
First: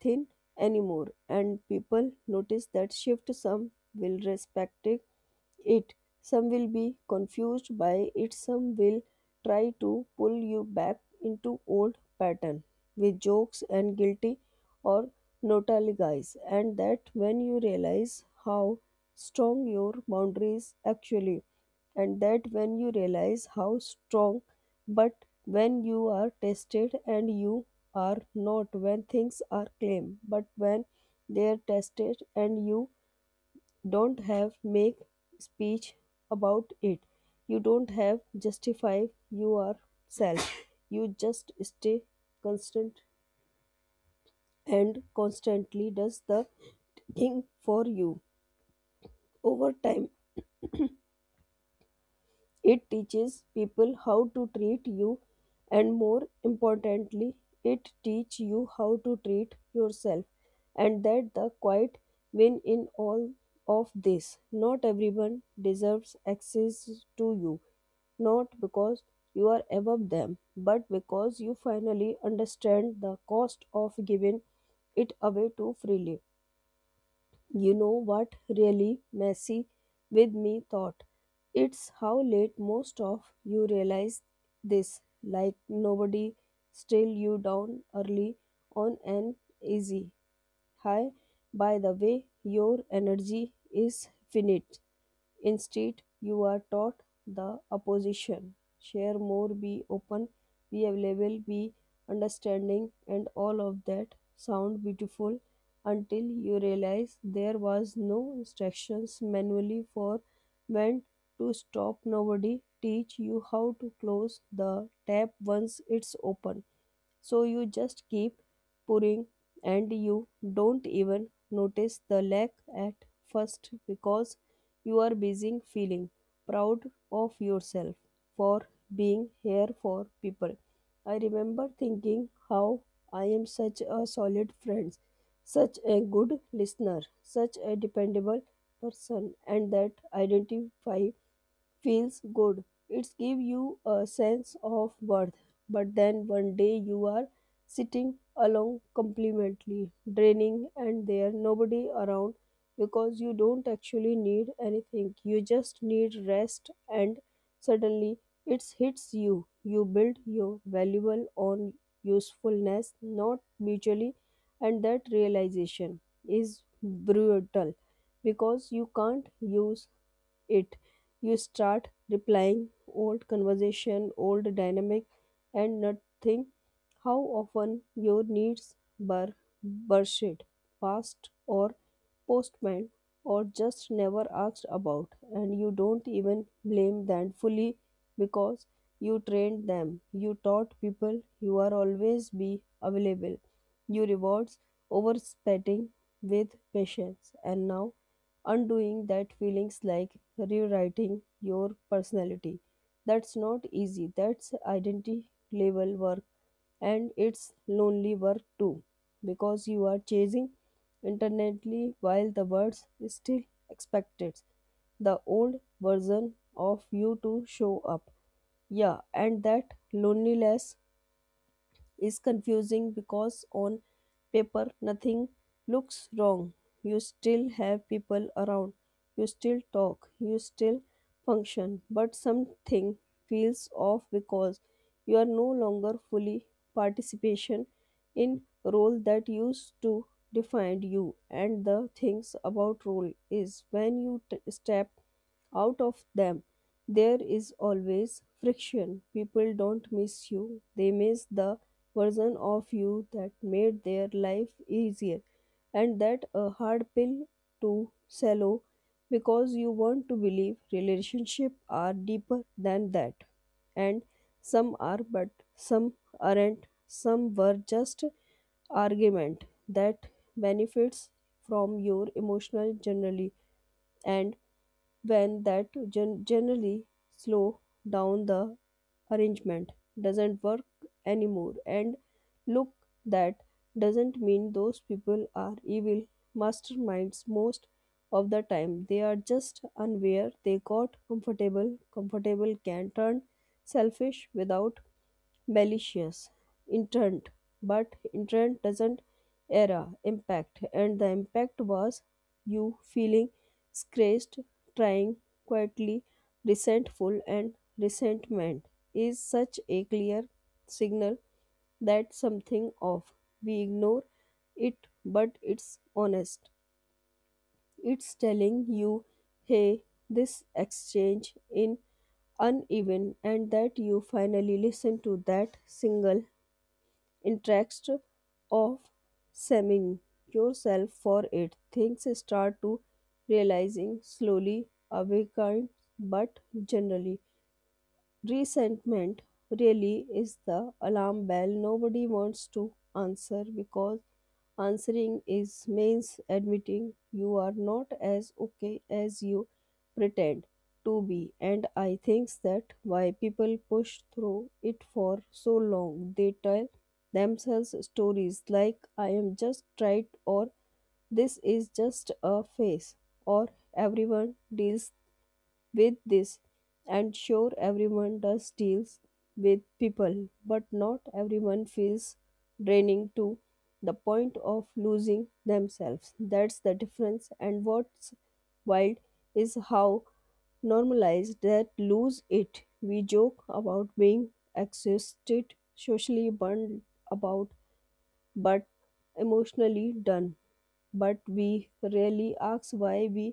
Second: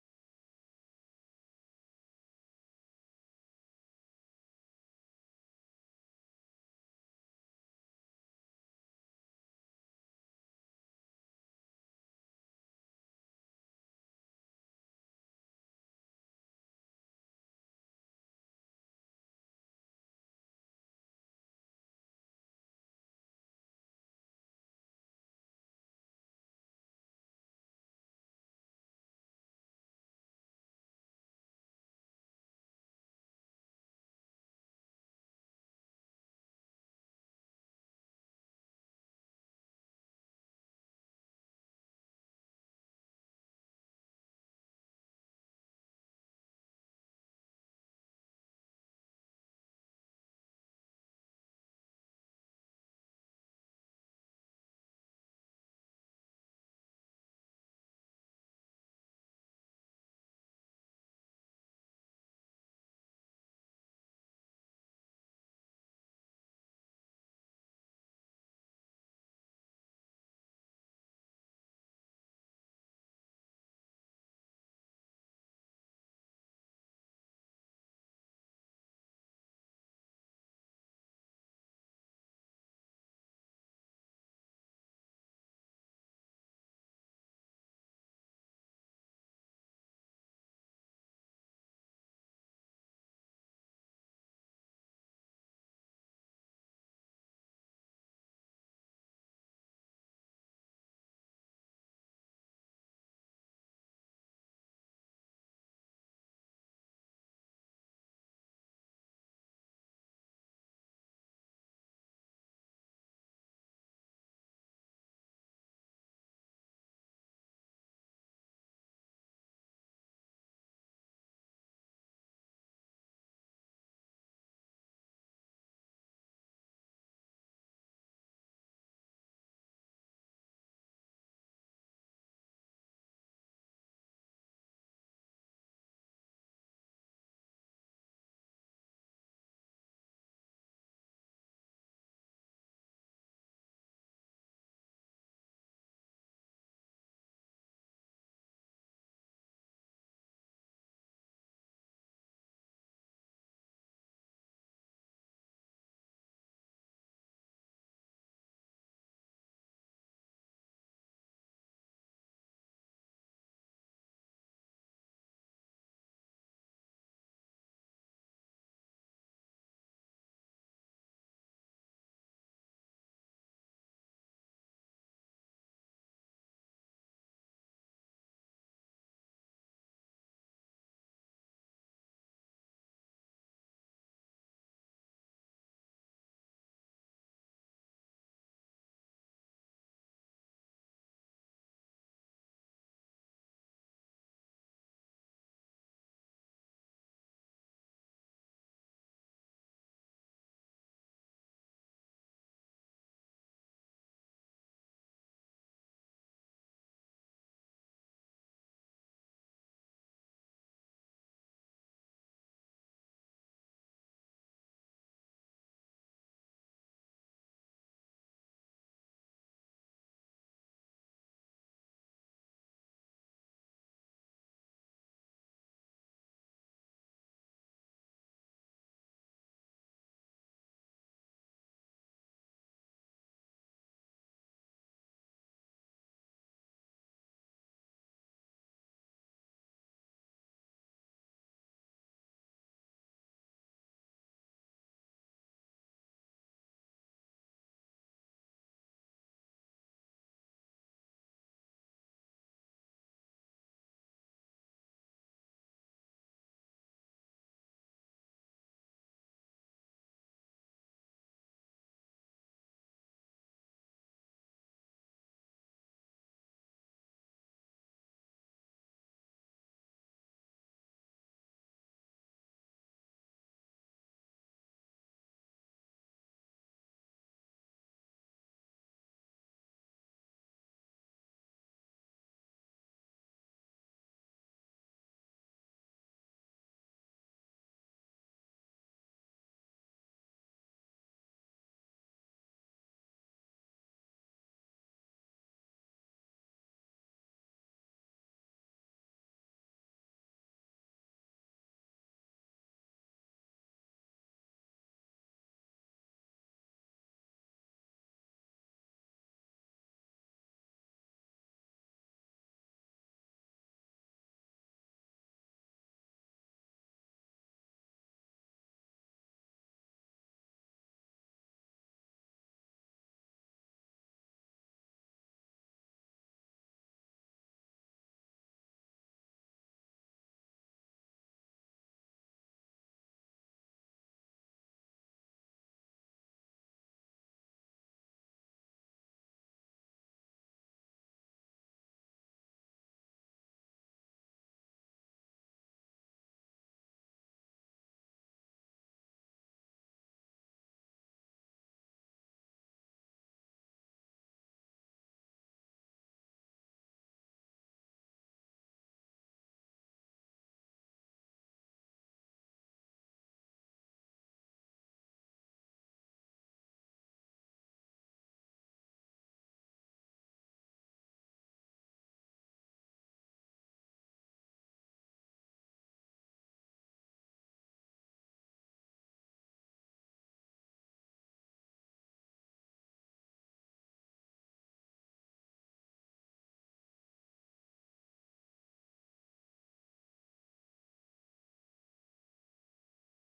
Speaker 2: thin anymore. And people notice that shift. Some will respect it. Some will be confused by it, some will try to pull you back into old pattern with jokes and guilty, or guys. And that when you realize how strong your boundaries actually. And that when you realize how strong. But when you are tested, and you are not when things are claimed but when they are tested, and you don't have make speech about it, you don't have justify yourself, you just stay constant. And constantly does the thing for you over time. It teaches people how to treat you, and more importantly, it teach you how to treat yourself. And that the quiet win in all of this. Not everyone deserves access to you, not because you are above them, but because you finally understand the cost of giving it away too freely. You know what really messy with me thought? It's how late most of you realize this. Like nobody still you down early on an easy high. By the way, your energy is finite. Instead, you are taught the opposition. Share more, be open, be available, be understanding, and all of that sound beautiful until you realize there was no instructions manually for when to stop. Nobody teach you how to close the tap once it's open. So you just keep pouring and you don't even notice the lack at first because you are busy feeling proud of yourself for being here for people. I remember thinking how I am such a solid friend, such a good listener, such a dependable person, and that identify feels good. It's give you a sense of worth. But then one day you are sitting alone completely draining and there nobody around because you don't actually need anything. You just need rest and suddenly it hits you. You build your valuable on usefulness, not mutually, and that realization is brutal because you can't use it. You start replying old conversation old dynamic and nothing how often your needs were pursued past or postman or just never asked about, and you don't even blame them fully because you trained them. You taught people you are always be available. You rewards overspending with patience, and now undoing that feelings like rewriting your personality. That's not easy. That's identity level work, and it's lonely work too because you are chasing internally, while the words still expected the old version of you to show up. Yeah, and that loneliness is confusing because on paper nothing looks wrong. You still have people around, you still talk, you still function, but something feels off because you are no longer fully participation in role that used to define you. And the things about role is when you step out of them, there is always friction. People don't miss you, they miss the version of you that made their life easier, and that a hard pill to swallow because you want to believe relationships are deeper than that. And some are, but some aren't. Some were just argument that benefits from your emotional generally, and when that generally slow down, the arrangement doesn't work anymore. And look, that doesn't mean those people are evil masterminds. Most of the time they are just unaware. They got Comfortable can turn selfish without malicious intent, but intent doesn't era impact. And the impact was you feeling scratched, trying quietly resentful, and resentment is such a clear signal that something off. We ignore it, but it's honest. It's telling you, hey, this exchange in uneven, and that you finally listen to that single interest of saving yourself for it. Things start to realizing slowly awakens, but generally resentment really is the alarm bell nobody wants to answer because answering is means admitting you are not as okay as you pretend to be. And I think that why people push through it for so long. They tell themselves stories like I am just right, or this is just a phase, or everyone deals with this. And sure, everyone does deals with people, but not everyone feels draining to the point of losing themselves. That's the difference. And what's wild is how normalized that lose it. We joke about being exhausted socially burned about, but emotionally done, but we rarely ask why. We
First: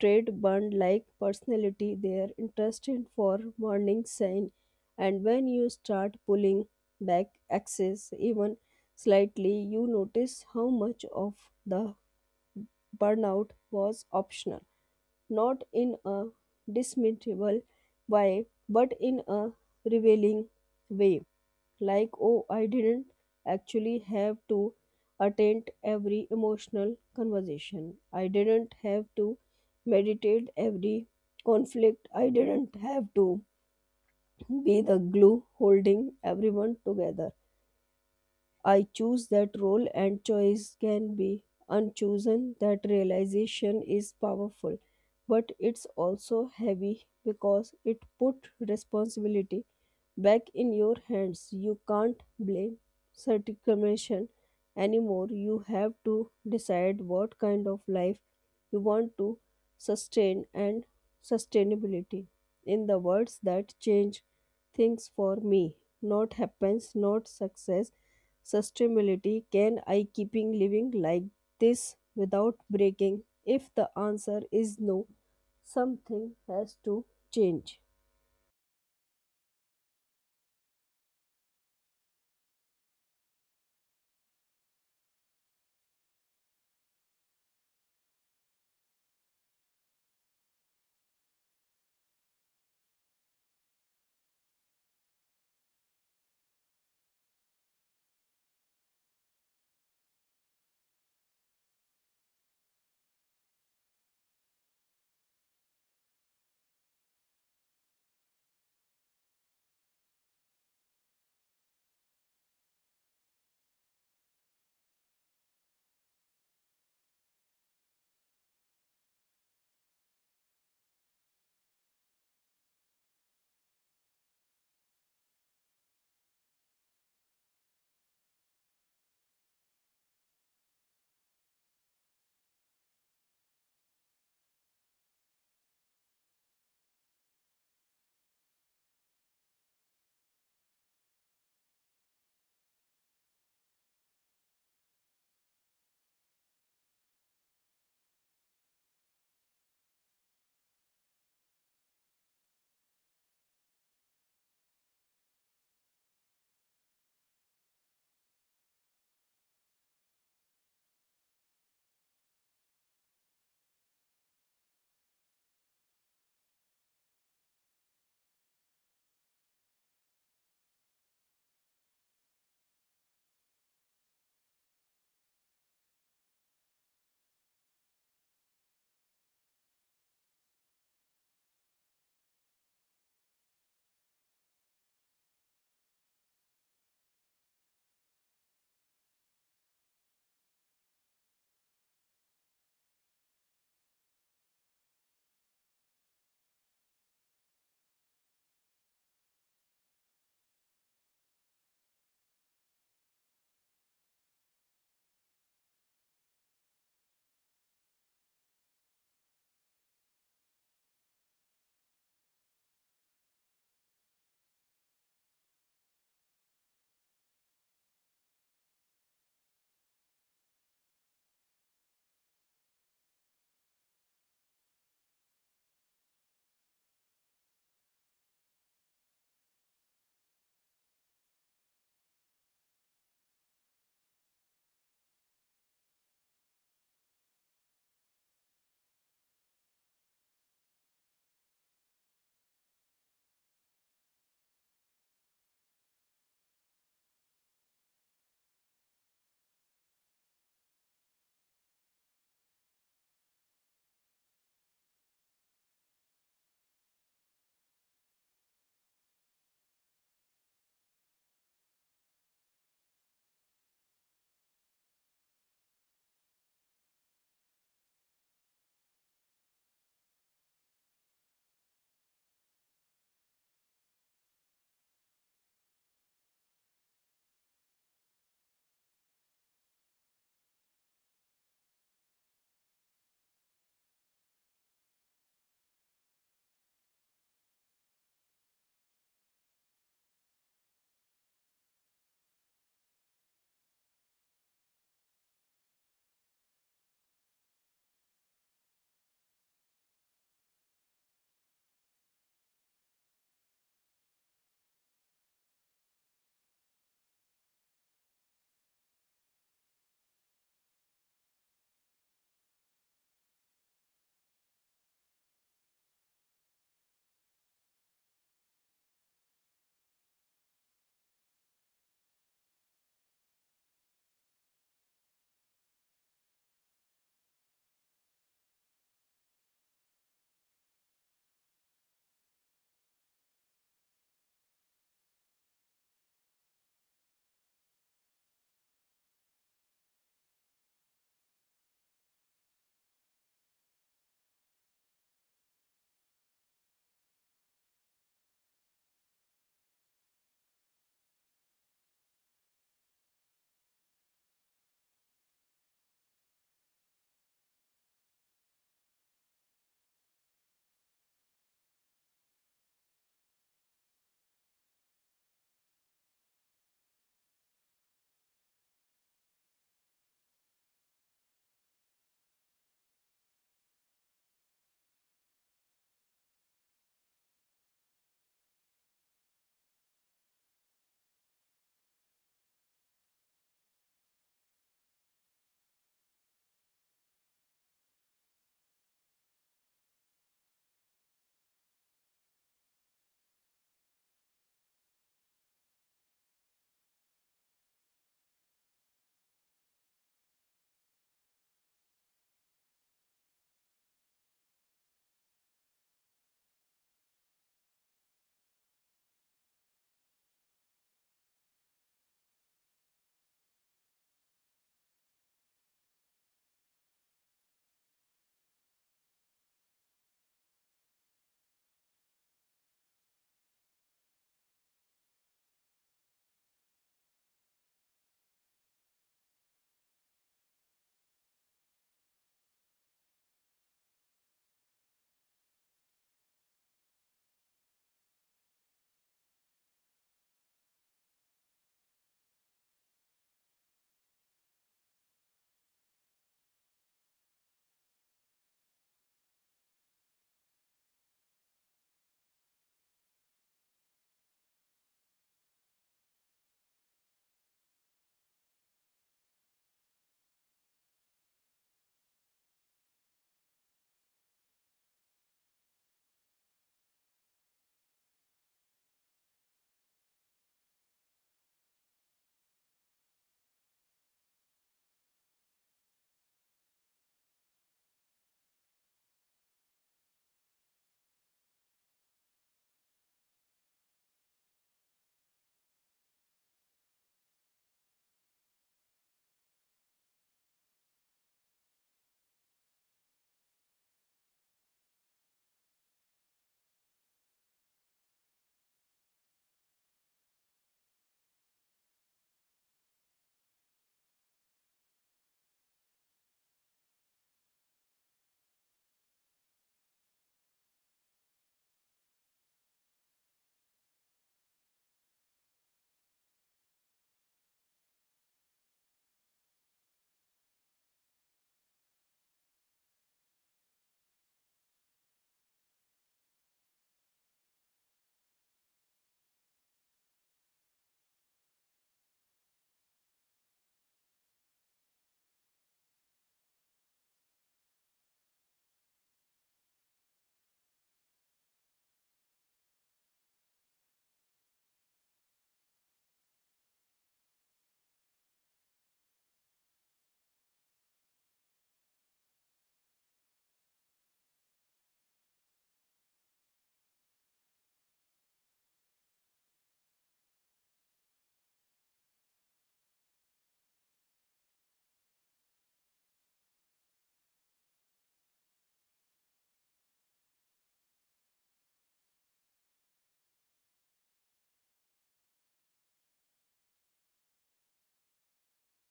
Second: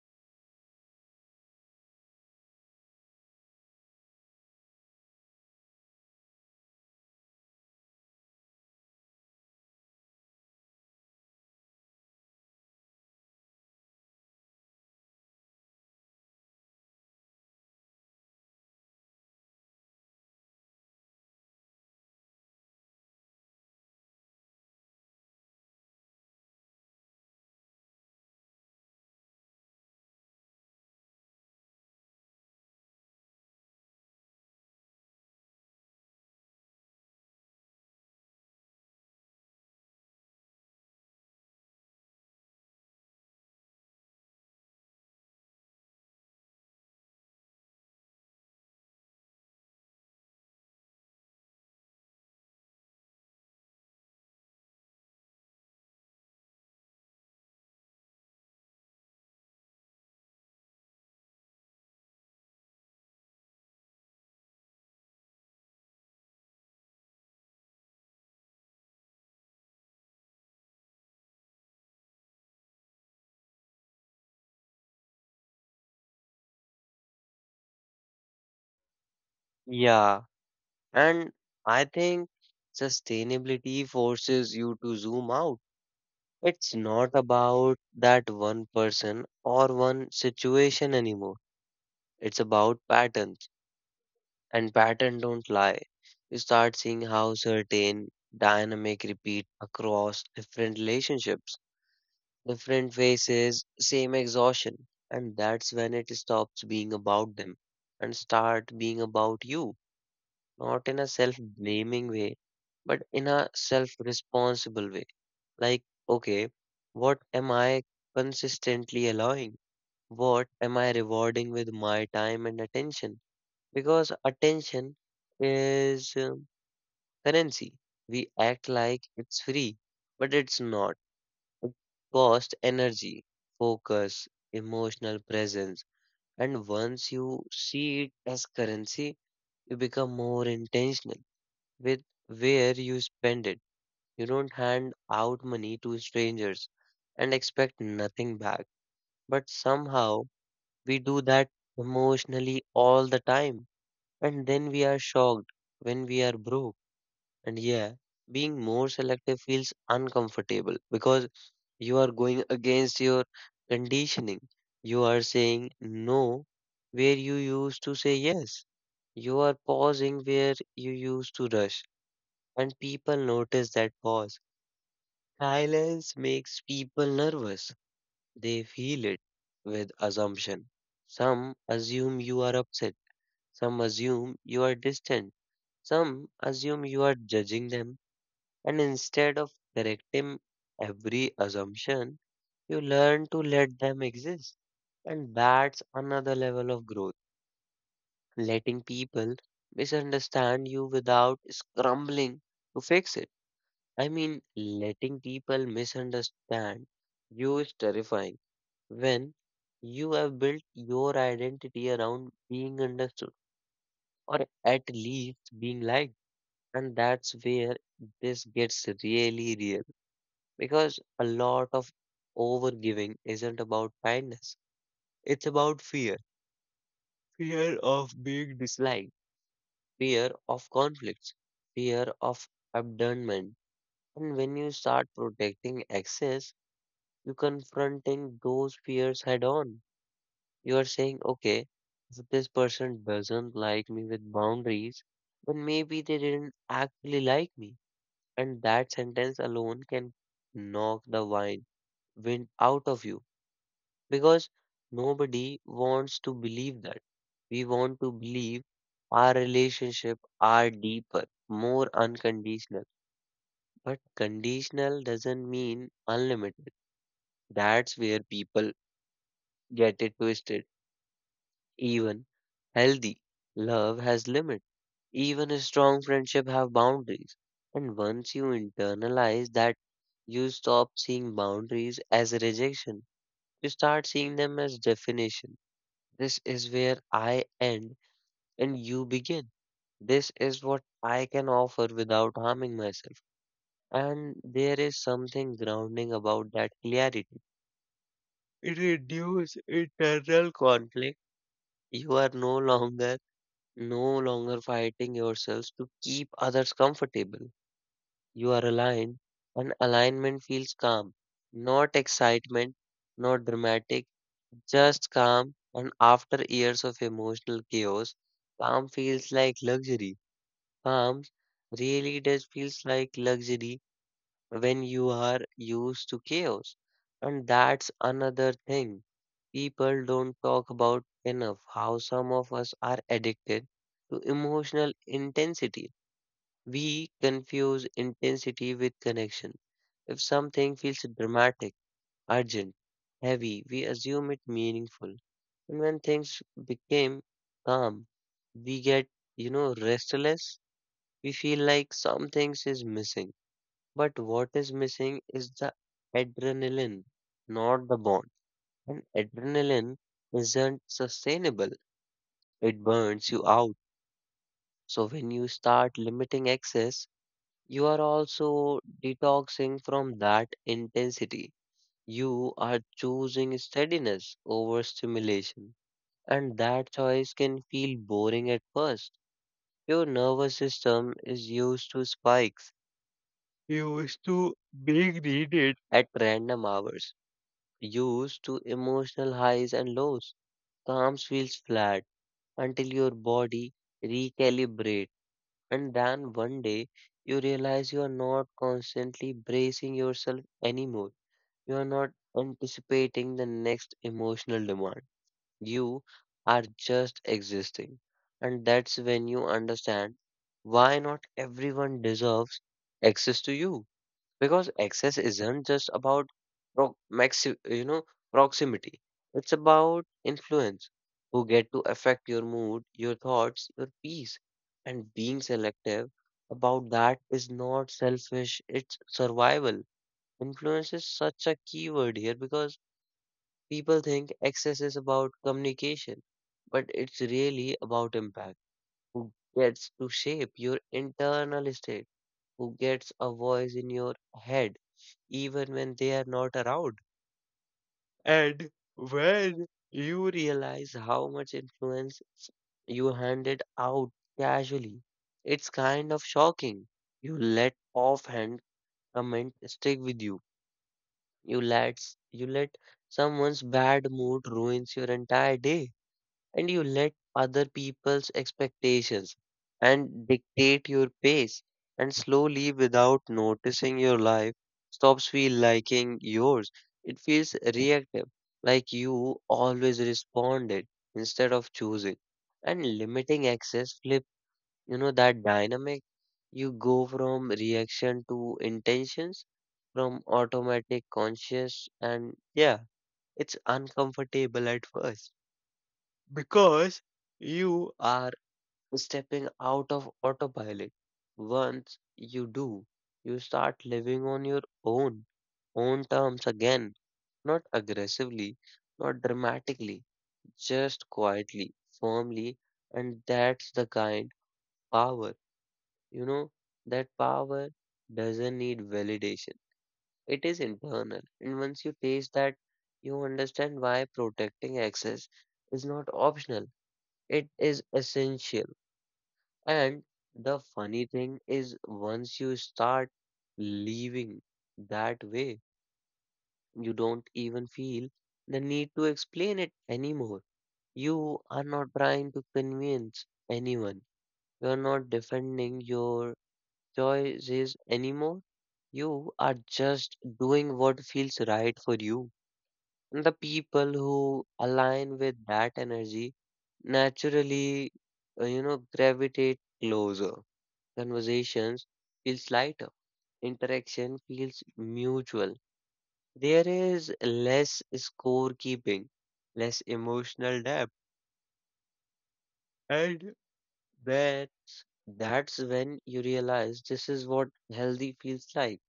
Speaker 2: trade bond like personality their interest in for morning sign, and when you start pulling back axis even slightly, you notice how much of the burnout was optional. Not in a dismissible way, but in a revealing way, like, oh, I didn't actually have to attend every emotional conversation. I didn't have to meditate every conflict. I didn't have to be the glue holding everyone together. I choose that role, and choice can be unchosen. That realization is powerful, but it's also heavy because it put responsibility back in your hands. You can't blame circumvention anymore. You have to decide what kind of life you want to sustain, and sustainability. In the words that change things for me, not happens, not success, sustainability. Can I keeping living like this without breaking? If the answer is no, something has to change.
Speaker 1: Yeah, and I think sustainability forces you to zoom out. It's not about that one person or one situation anymore. It's about patterns, and patterns don't lie. You start seeing how certain dynamic repeat across different relationships, different phases, same exhaustion, and that's when it stops being about them and start being about you, not in a self blaming way, but in a self responsible way. Like, okay, what am I consistently allowing? What am I rewarding with my time and attention? Because attention is currency. We act like it's free, but it's not. It costs energy, focus, emotional presence. And once you see it as currency, you become more intentional with where you spend it. You don't hand out money to strangers and expect nothing back. But somehow we do that emotionally all the time. And then we are shocked when we are broke. And yeah, being more selective feels uncomfortable because you are going against your conditioning. You are saying no where you used to say yes. You are pausing where you used to rush, and people notice that pause. Silence makes people nervous. They feel it with assumption. Some assume you are upset, some assume you are distant, some assume you are judging them, and instead of correcting every assumption, you learn to let them exist. And that's another level of growth. Letting people misunderstand you without scrambling to fix it. I mean, letting people misunderstand you is terrifying when you have built your identity around being understood or at least being liked. And that's where this gets really real because a lot of overgiving isn't about kindness, it's about fear, fear of being disliked, fear of conflicts, fear of abandonment. And when you start protecting access, you're confronting those fears head on. You are saying, okay, if this person doesn't like me with boundaries, then maybe they didn't actually like me. And that sentence alone can knock wind out of you because nobody wants to believe that. We want to believe our relationship are deeper, more unconditional. But conditional doesn't mean unlimited. That's where people get it twisted. Even healthy love has limits. Even a strong friendship have boundaries. And once you internalize that, you stop seeing boundaries as a rejection. You start seeing them as definition. This is where I end and you begin. This is what I can offer without harming myself. And there is something grounding about that clarity. It reduces internal conflict. You are no longer fighting yourselves to keep others comfortable. You are aligned, and alignment feels calm, not excitement, not dramatic, just calm. And after years of emotional chaos, calm feels like luxury. Calm really does feels like luxury when you are used to chaos. And that's another thing people don't talk about enough, how some of us are addicted to emotional intensity. We confuse intensity with connection. If something feels dramatic, urgent, heavy, we assume it meaningful. And when things became calm, we get, you know, restless. We feel like something is missing. But what is missing is the adrenaline, not the bond. And adrenaline isn't sustainable, it burns you out. So when you start limiting access, you are also detoxing from that intensity. You are choosing steadiness over stimulation. And that choice can feel boring at first. Your nervous system is used to spikes, used to being needed at random hours, used to emotional highs and lows. Calm feels flat until your body recalibrate, and then one day you realize you are not constantly bracing yourself anymore. You are not anticipating the next emotional demand. You are just existing. And that's when you understand why not everyone deserves access to you, because access isn't just about pro- maxi- you know proximity, it's about influence. Who get to affect your mood, your thoughts, your peace? And being selective about that is not selfish, it's survival. Influence is such a key word here, because people think access is about communication, but it's really about impact. Who gets to shape your internal state? Who gets a voice in your head even when they are not around? And when you realize how much influence you handed out casually, it's kind of shocking. You let offhand comment stick with you. You let you let someone's bad mood ruins your entire day, and you let other people's expectations and dictate your pace, and slowly, without noticing, your life stops feel liking yours. It feels reactive, like you always responded instead of choosing. And limiting access flip, you know, that dynamic. You go from reaction to intentions, from automatic conscious. And yeah, it's uncomfortable at first, because you are stepping out of autopilot. Once you do, you start living on your own, own terms again. Not aggressively, not dramatically, just quietly, firmly, and that's the kind power. You know, that power doesn't need validation. It is internal. And once you taste that, you understand why protecting access is not optional. It is essential. And the funny thing is, once you start living that way, you don't even feel the need to explain it anymore. You are not trying to convince anyone. You are not defending your choices anymore. You are just doing what feels right for you. And the people who align with that energy naturally, gravitate closer. Conversations feels lighter. Interaction feels mutual. There is less scorekeeping, less emotional depth, and that that's when you realize this is what healthy feels like.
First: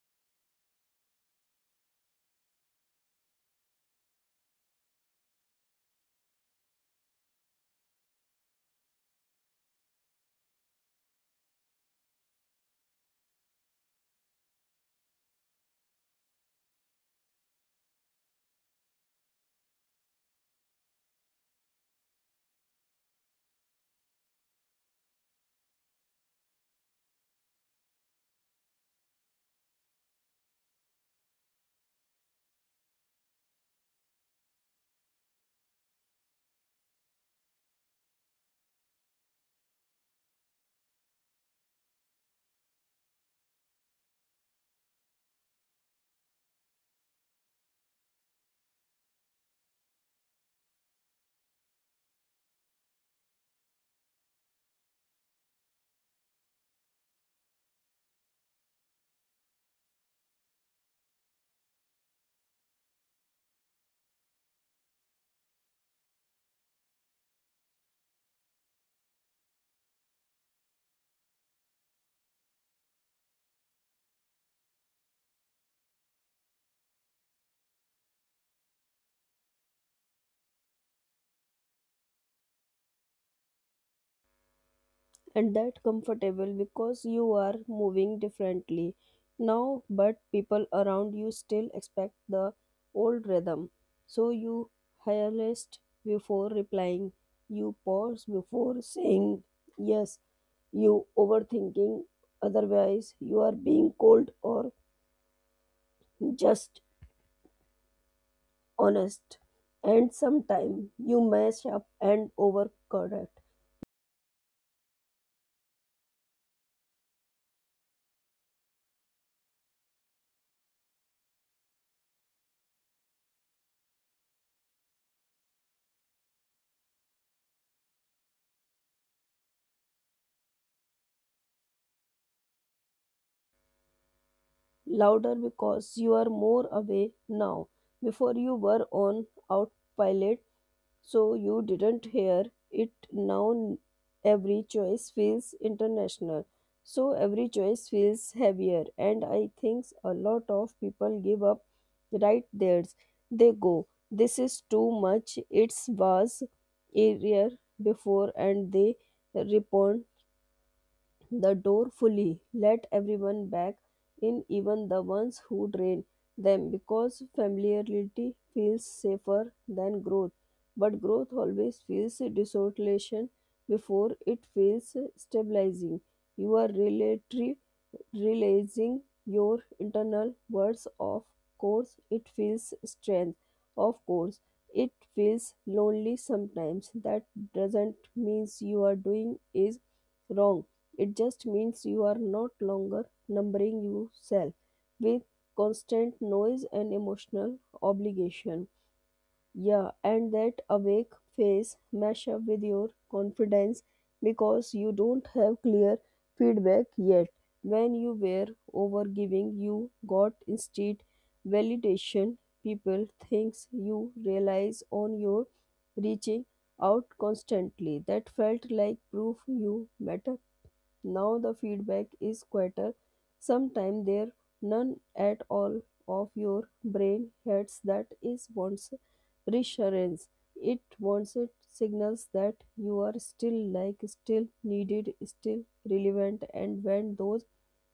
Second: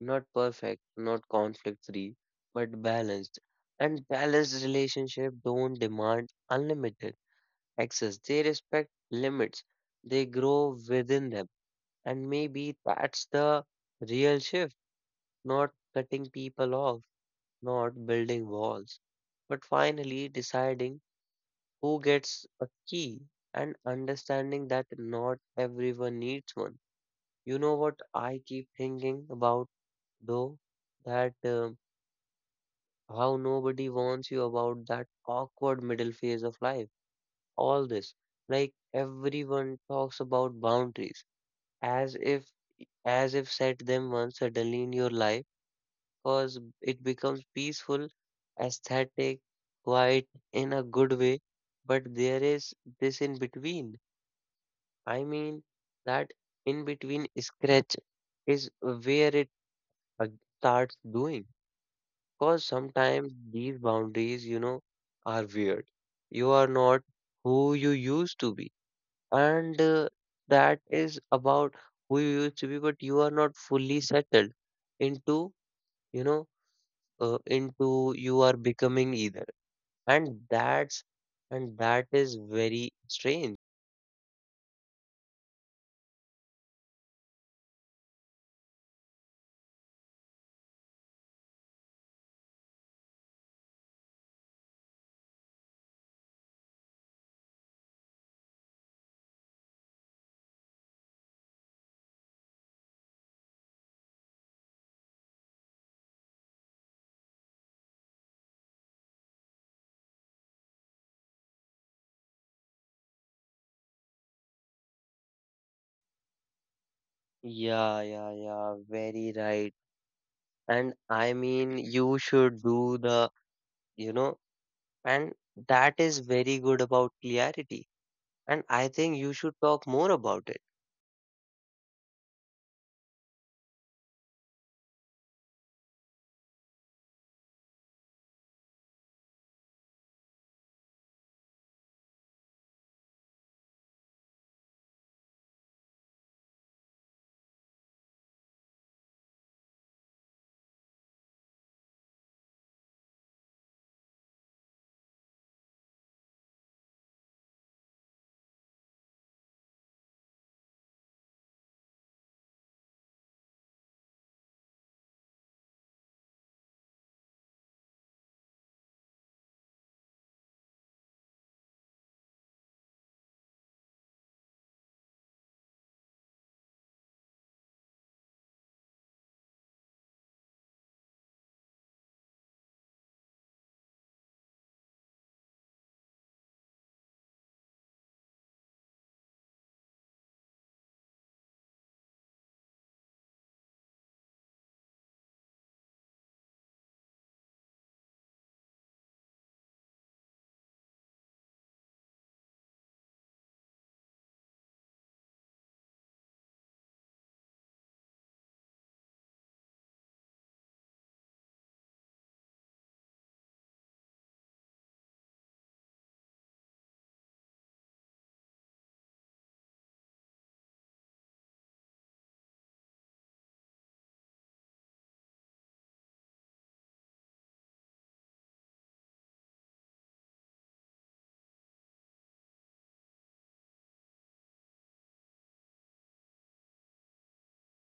Speaker 1: Not perfect, not conflict free, but balanced. And balanced relationship don't demand unlimited access. They respect limits. They grow within them. And maybe that's the real shift. Not cutting people off, not building walls, but finally deciding who gets a key, and understanding that not everyone needs one. You know what I keep thinking about though? That, how nobody warns you about that awkward middle phase of life. All this, like, everyone talks about boundaries as if, as if set them once suddenly in your life, because it becomes peaceful, aesthetic, quiet, in a good way. But there is this in between, I mean, that in between scratch is where it uh, starts doing. Because sometimes these boundaries, you know, are weird. You are not who you used to be, and that is about who you used to be, but you are not fully settled into, you know, into you are becoming either. and that's and that is very strange.
Speaker 2: And that comfortable because you are moving differently now, but people around you still expect the old rhythm. So you harassed before replying. You pause before saying yes. You overthinking otherwise you are being cold or just honest, and sometimes you mess up and overcorrect.
Speaker 1: Yeah, yeah, yeah, very right. And I mean, you should do the, you know. And that is very good about clarity, and I think you should talk more about it.
Speaker 2: Louder because you are more away now. Before you were on autopilot, so you didn't hear it. Now every choice feels international. So every choice feels heavier, and I think a lot of people give up right there. They go, this is too much, it was easier before, and they respond the door fully, let everyone back in, even the ones who drain them, because familiarity feels safer than growth. But growth always feels desolation before it feels stabilizing. You are relatory releasing your internal words. Of course it feels strange. Of course it feels lonely sometimes. That doesn't means you are doing is wrong. It just means you are not longer numbering yourself with constant noise and emotional obligation. Yeah, and that awake phase mesh up with your confidence because you don't have clear feedback yet. When you were overgiving, you got instead validation. People thinks you realize on your reaching out constantly. That felt like proof you matter. Now the feedback is quieter. Sometimes there none at all of your brain heads that is wants reassurance. It wants it signals that you are still like still needed, still relevant, and when those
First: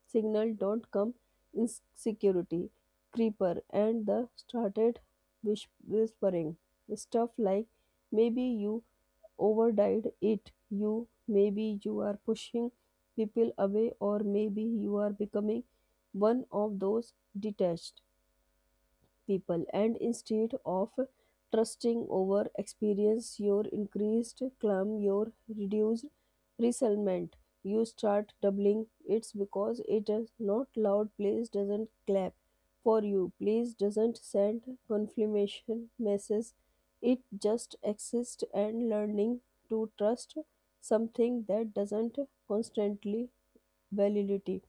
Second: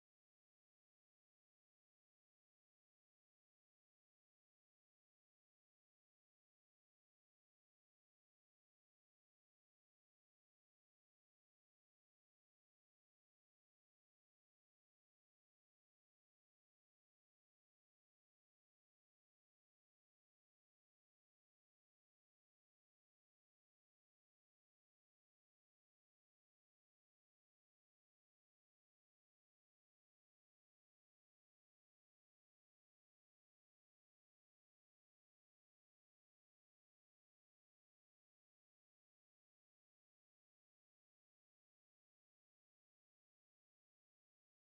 Speaker 2: signals don't come, insecurity, creeper, and the started whispering stuff like maybe you overdid it. You maybe you are pushing people away, or maybe you are becoming one of those detached people. And instead of trusting over experience your increased calm your reduced resentment, you start doubling it's because it is not loud. Place doesn't clap for you. Place doesn't send confirmation messages. It just exists, and learning to trust something that doesn't constantly validate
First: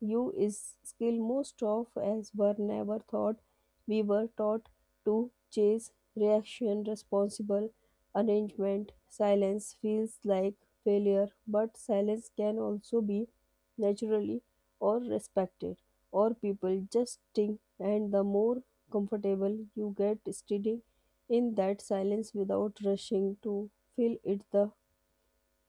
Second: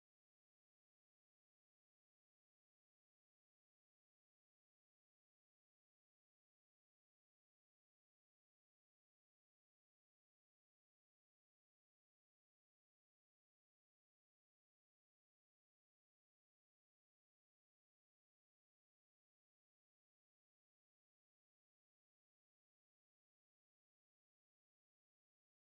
Speaker 2: you is skill most of us were never thought. We were taught to chase reaction, responsible arrangement. Silence feels like failure, but silence can also be naturally or respected, or people just think. And the more comfortable you get sitting in that silence without rushing to fill it, the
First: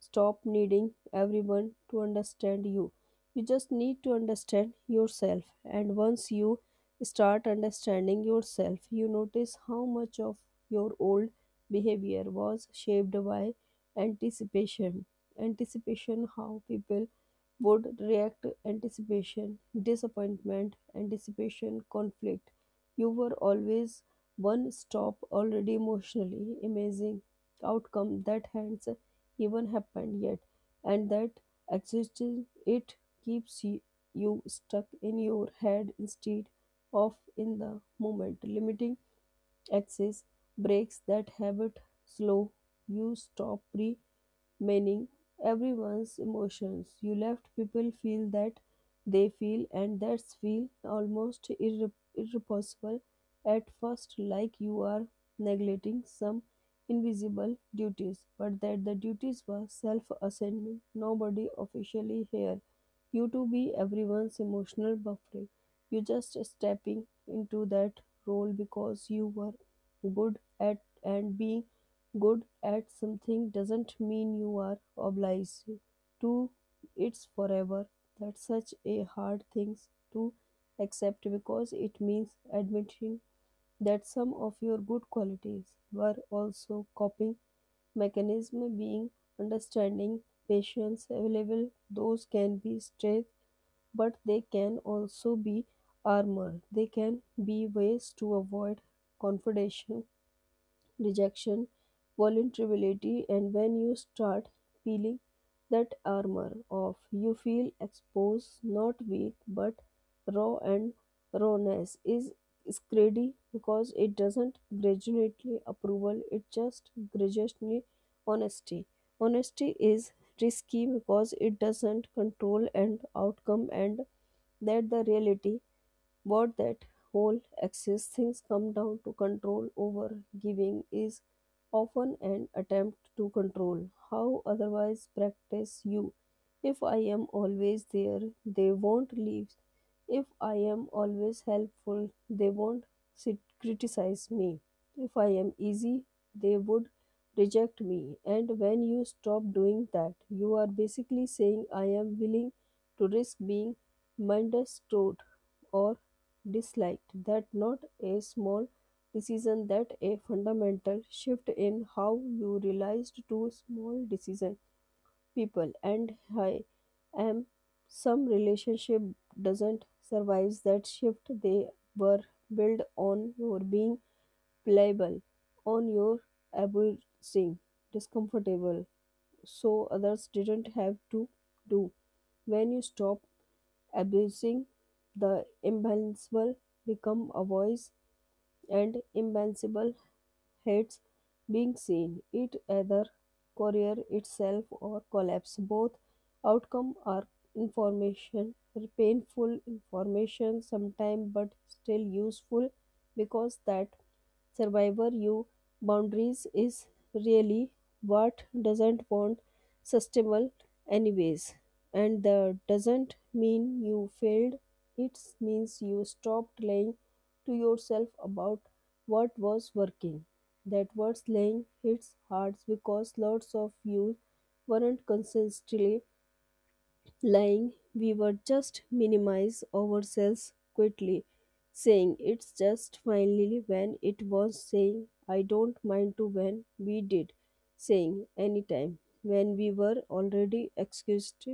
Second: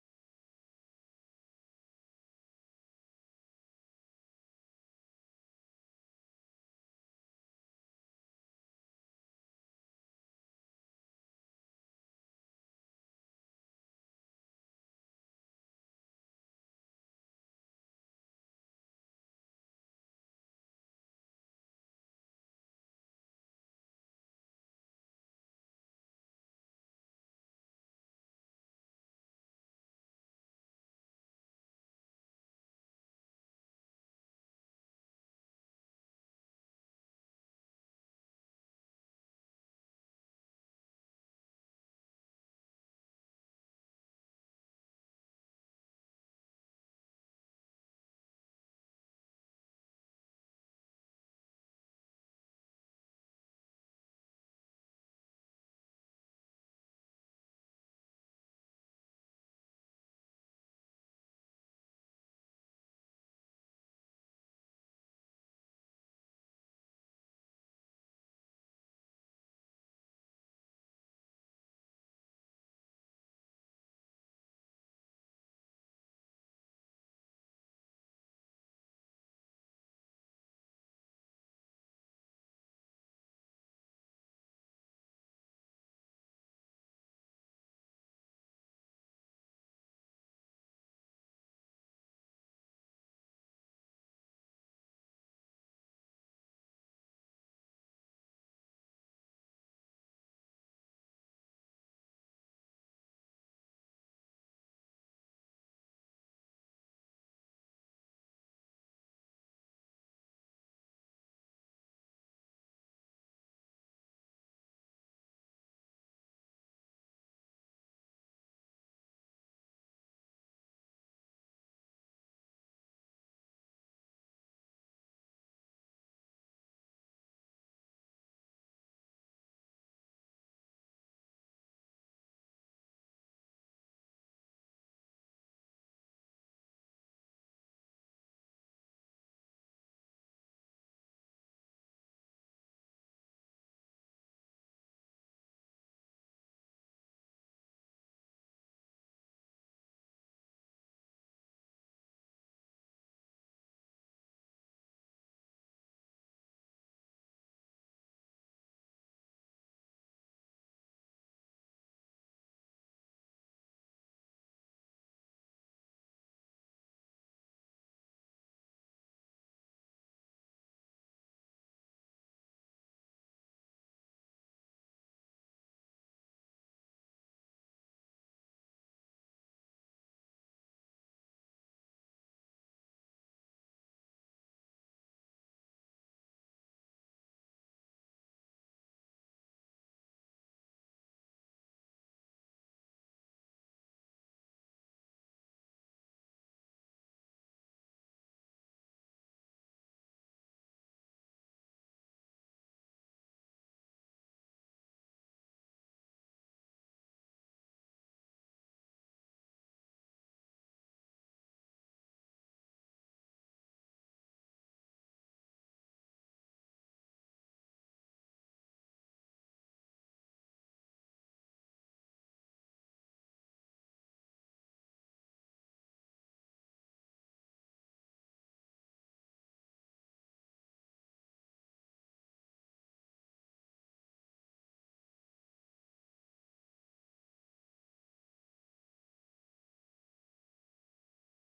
Speaker 2: stop needing everyone to understand you. You just need to understand yourself. And once you start understanding yourself, you notice how much of your old behavior was shaped by anticipation. Anticipation, how people would react, anticipation, disappointment, anticipation, conflict. You were always one stop already emotionally. Amazing outcome that hands even happened yet, and that existing it keeps you stuck in your head instead of in the moment. Limiting access breaks that habit slow. You stop pre meaning everyone's emotions. You left people feel that they feel, and that's feel almost irrepressible at first, like you are neglecting some invisible duties, but that the duties were self ascending. Nobody officially here you to be everyone's emotional buffering. You just stepping into that role because you were good at, and being good at something doesn't mean you are obliged to it's forever. That's such a hard thing to accept because it means admitting that some of your good qualities were also coping mechanism. Being understanding, patience, available, those can be strength, but they can also be armor. They can be ways to avoid confrontation, rejection, vulnerability, and when you start peeling that armor off, you feel exposed, not weak, but raw. And rawness is greedy because it doesn't gradually approval, it just gradually honesty. Honesty is risky because it doesn't control and outcome, and that the reality. But that whole access things come down to control. Over giving is often an attempt to control how otherwise practice you. If I am always there, they won't leave. If I am always helpful, they won't sit, criticize me. If I am easy, they would reject me. And when you stop doing that, you are basically saying I am willing to risk being misunderstood or disliked. That not a small decision. That a fundamental shift in how you realized to small decision people, and I am some relationship doesn't survive that shift. They were built on your being pliable, on your abusing discomfortable so others didn't have to do. When you stop abusing, the imbalance become a voice, and imbalance hates being seen. It either career itself or collapse. Both outcome are information, painful information sometimes, but still useful because that survivor you boundaries is really what doesn't want sustainable anyways. And that doesn't mean you failed. It means you stopped lying to yourself about what was working. That was lying hits hard because lots of you weren't consistently lying. We were just minimize ourselves quickly, saying it's just finally when it was, saying I don't mind to when we did, saying anytime when we were already excused,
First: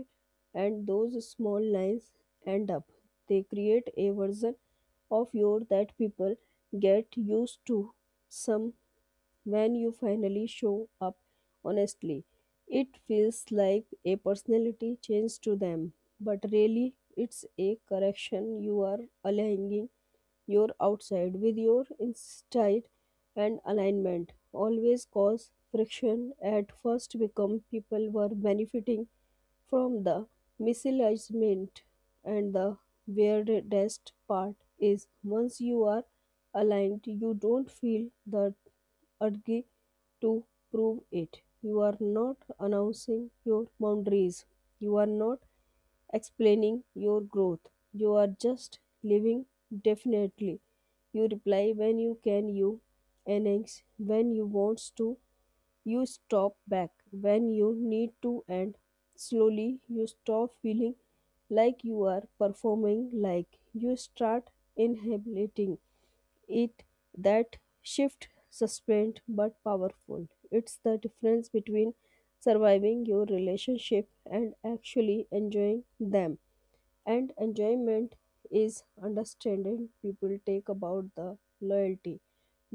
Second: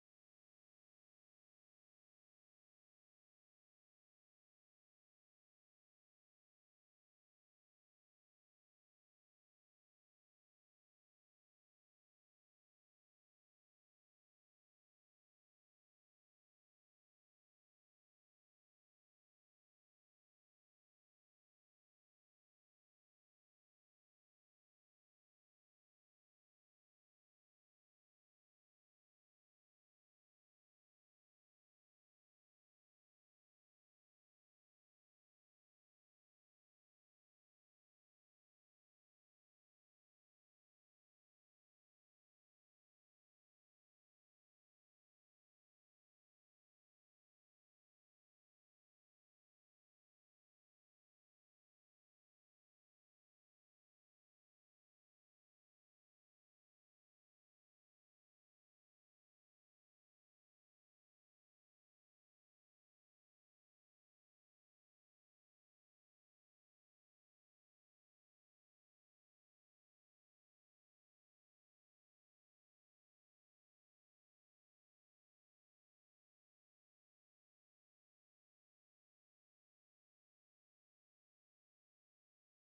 Speaker 2: and those small lines end up. They create a version of your that people get used to. Some when you finally show up honestly, it feels like a personality change to them, but really it's a correction. You are aligning your outside with your inside, and alignment always cause friction at first because people were benefiting from the misalignment. And the weirdest part is once you are aligned, you don't feel the urge to prove it. You are not announcing your boundaries. You are not explaining your growth. You are just living definitely. You reply when you can, you annex when you want to, you stop back when you need to, and slowly you stop feeling like you are performing, like you start inhabiting it. That shift sustained but powerful. It's the difference between surviving your relationship and actually enjoying them, and enjoyment is understanding. People take about the loyalty,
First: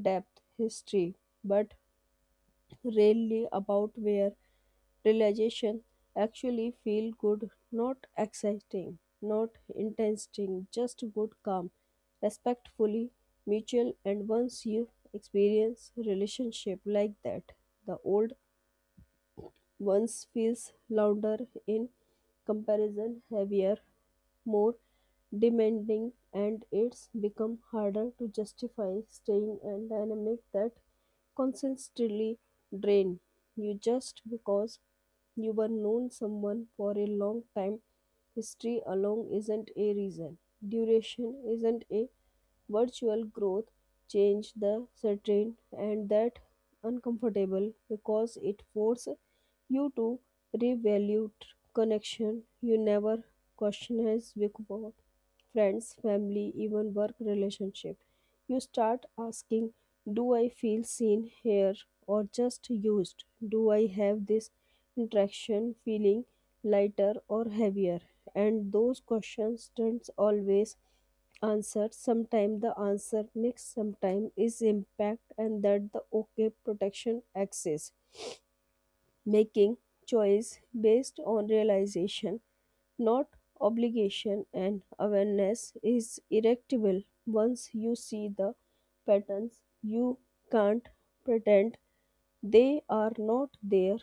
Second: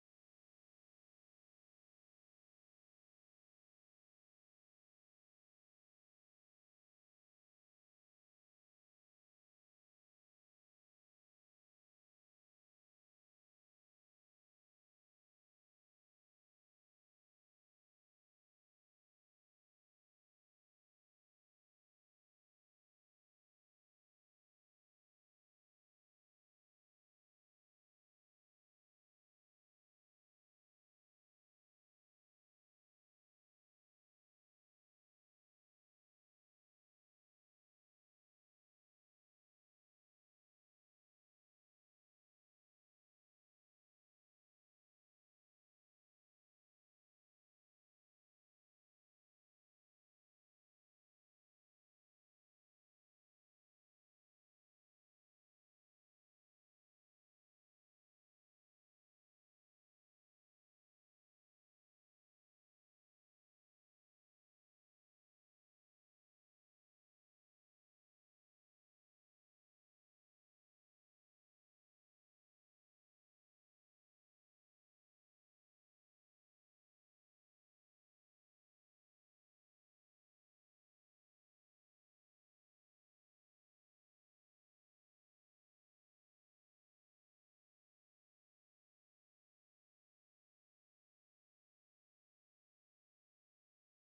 Speaker 2: depth, history, but really about where realization actually feel good, not exciting, not interesting, just good, calm, respectfully, mutual, and once you experience relationship like that, the old once feels louder in comparison, heavier, more demanding, and it's become harder to justify staying and dynamic that constantly drain you just because you were known someone for a long time. History alone isn't a reason. Duration isn't a virtual growth change the certain, and that uncomfortable because it forced you to revalue connection you never question as before. Friends, family, even work relationship. You start asking, do I feel seen here or just used? Do I have this interaction feeling lighter or heavier? And those questions don't always answer. Sometimes the answer mix, sometimes is impact, and that the okay. Protection access, making choice based on realization not obligation, and awareness is erectable. Once you see the patterns you can't pretend they are not there.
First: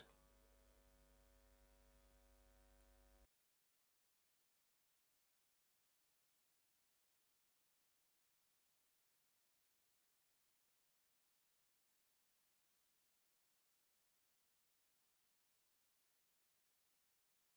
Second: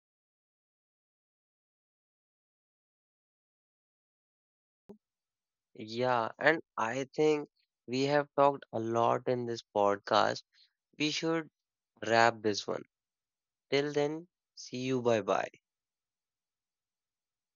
Speaker 1: Yeah, and I think we have talked a lot in this podcast, we should wrap this one. Till then, see you. Bye bye.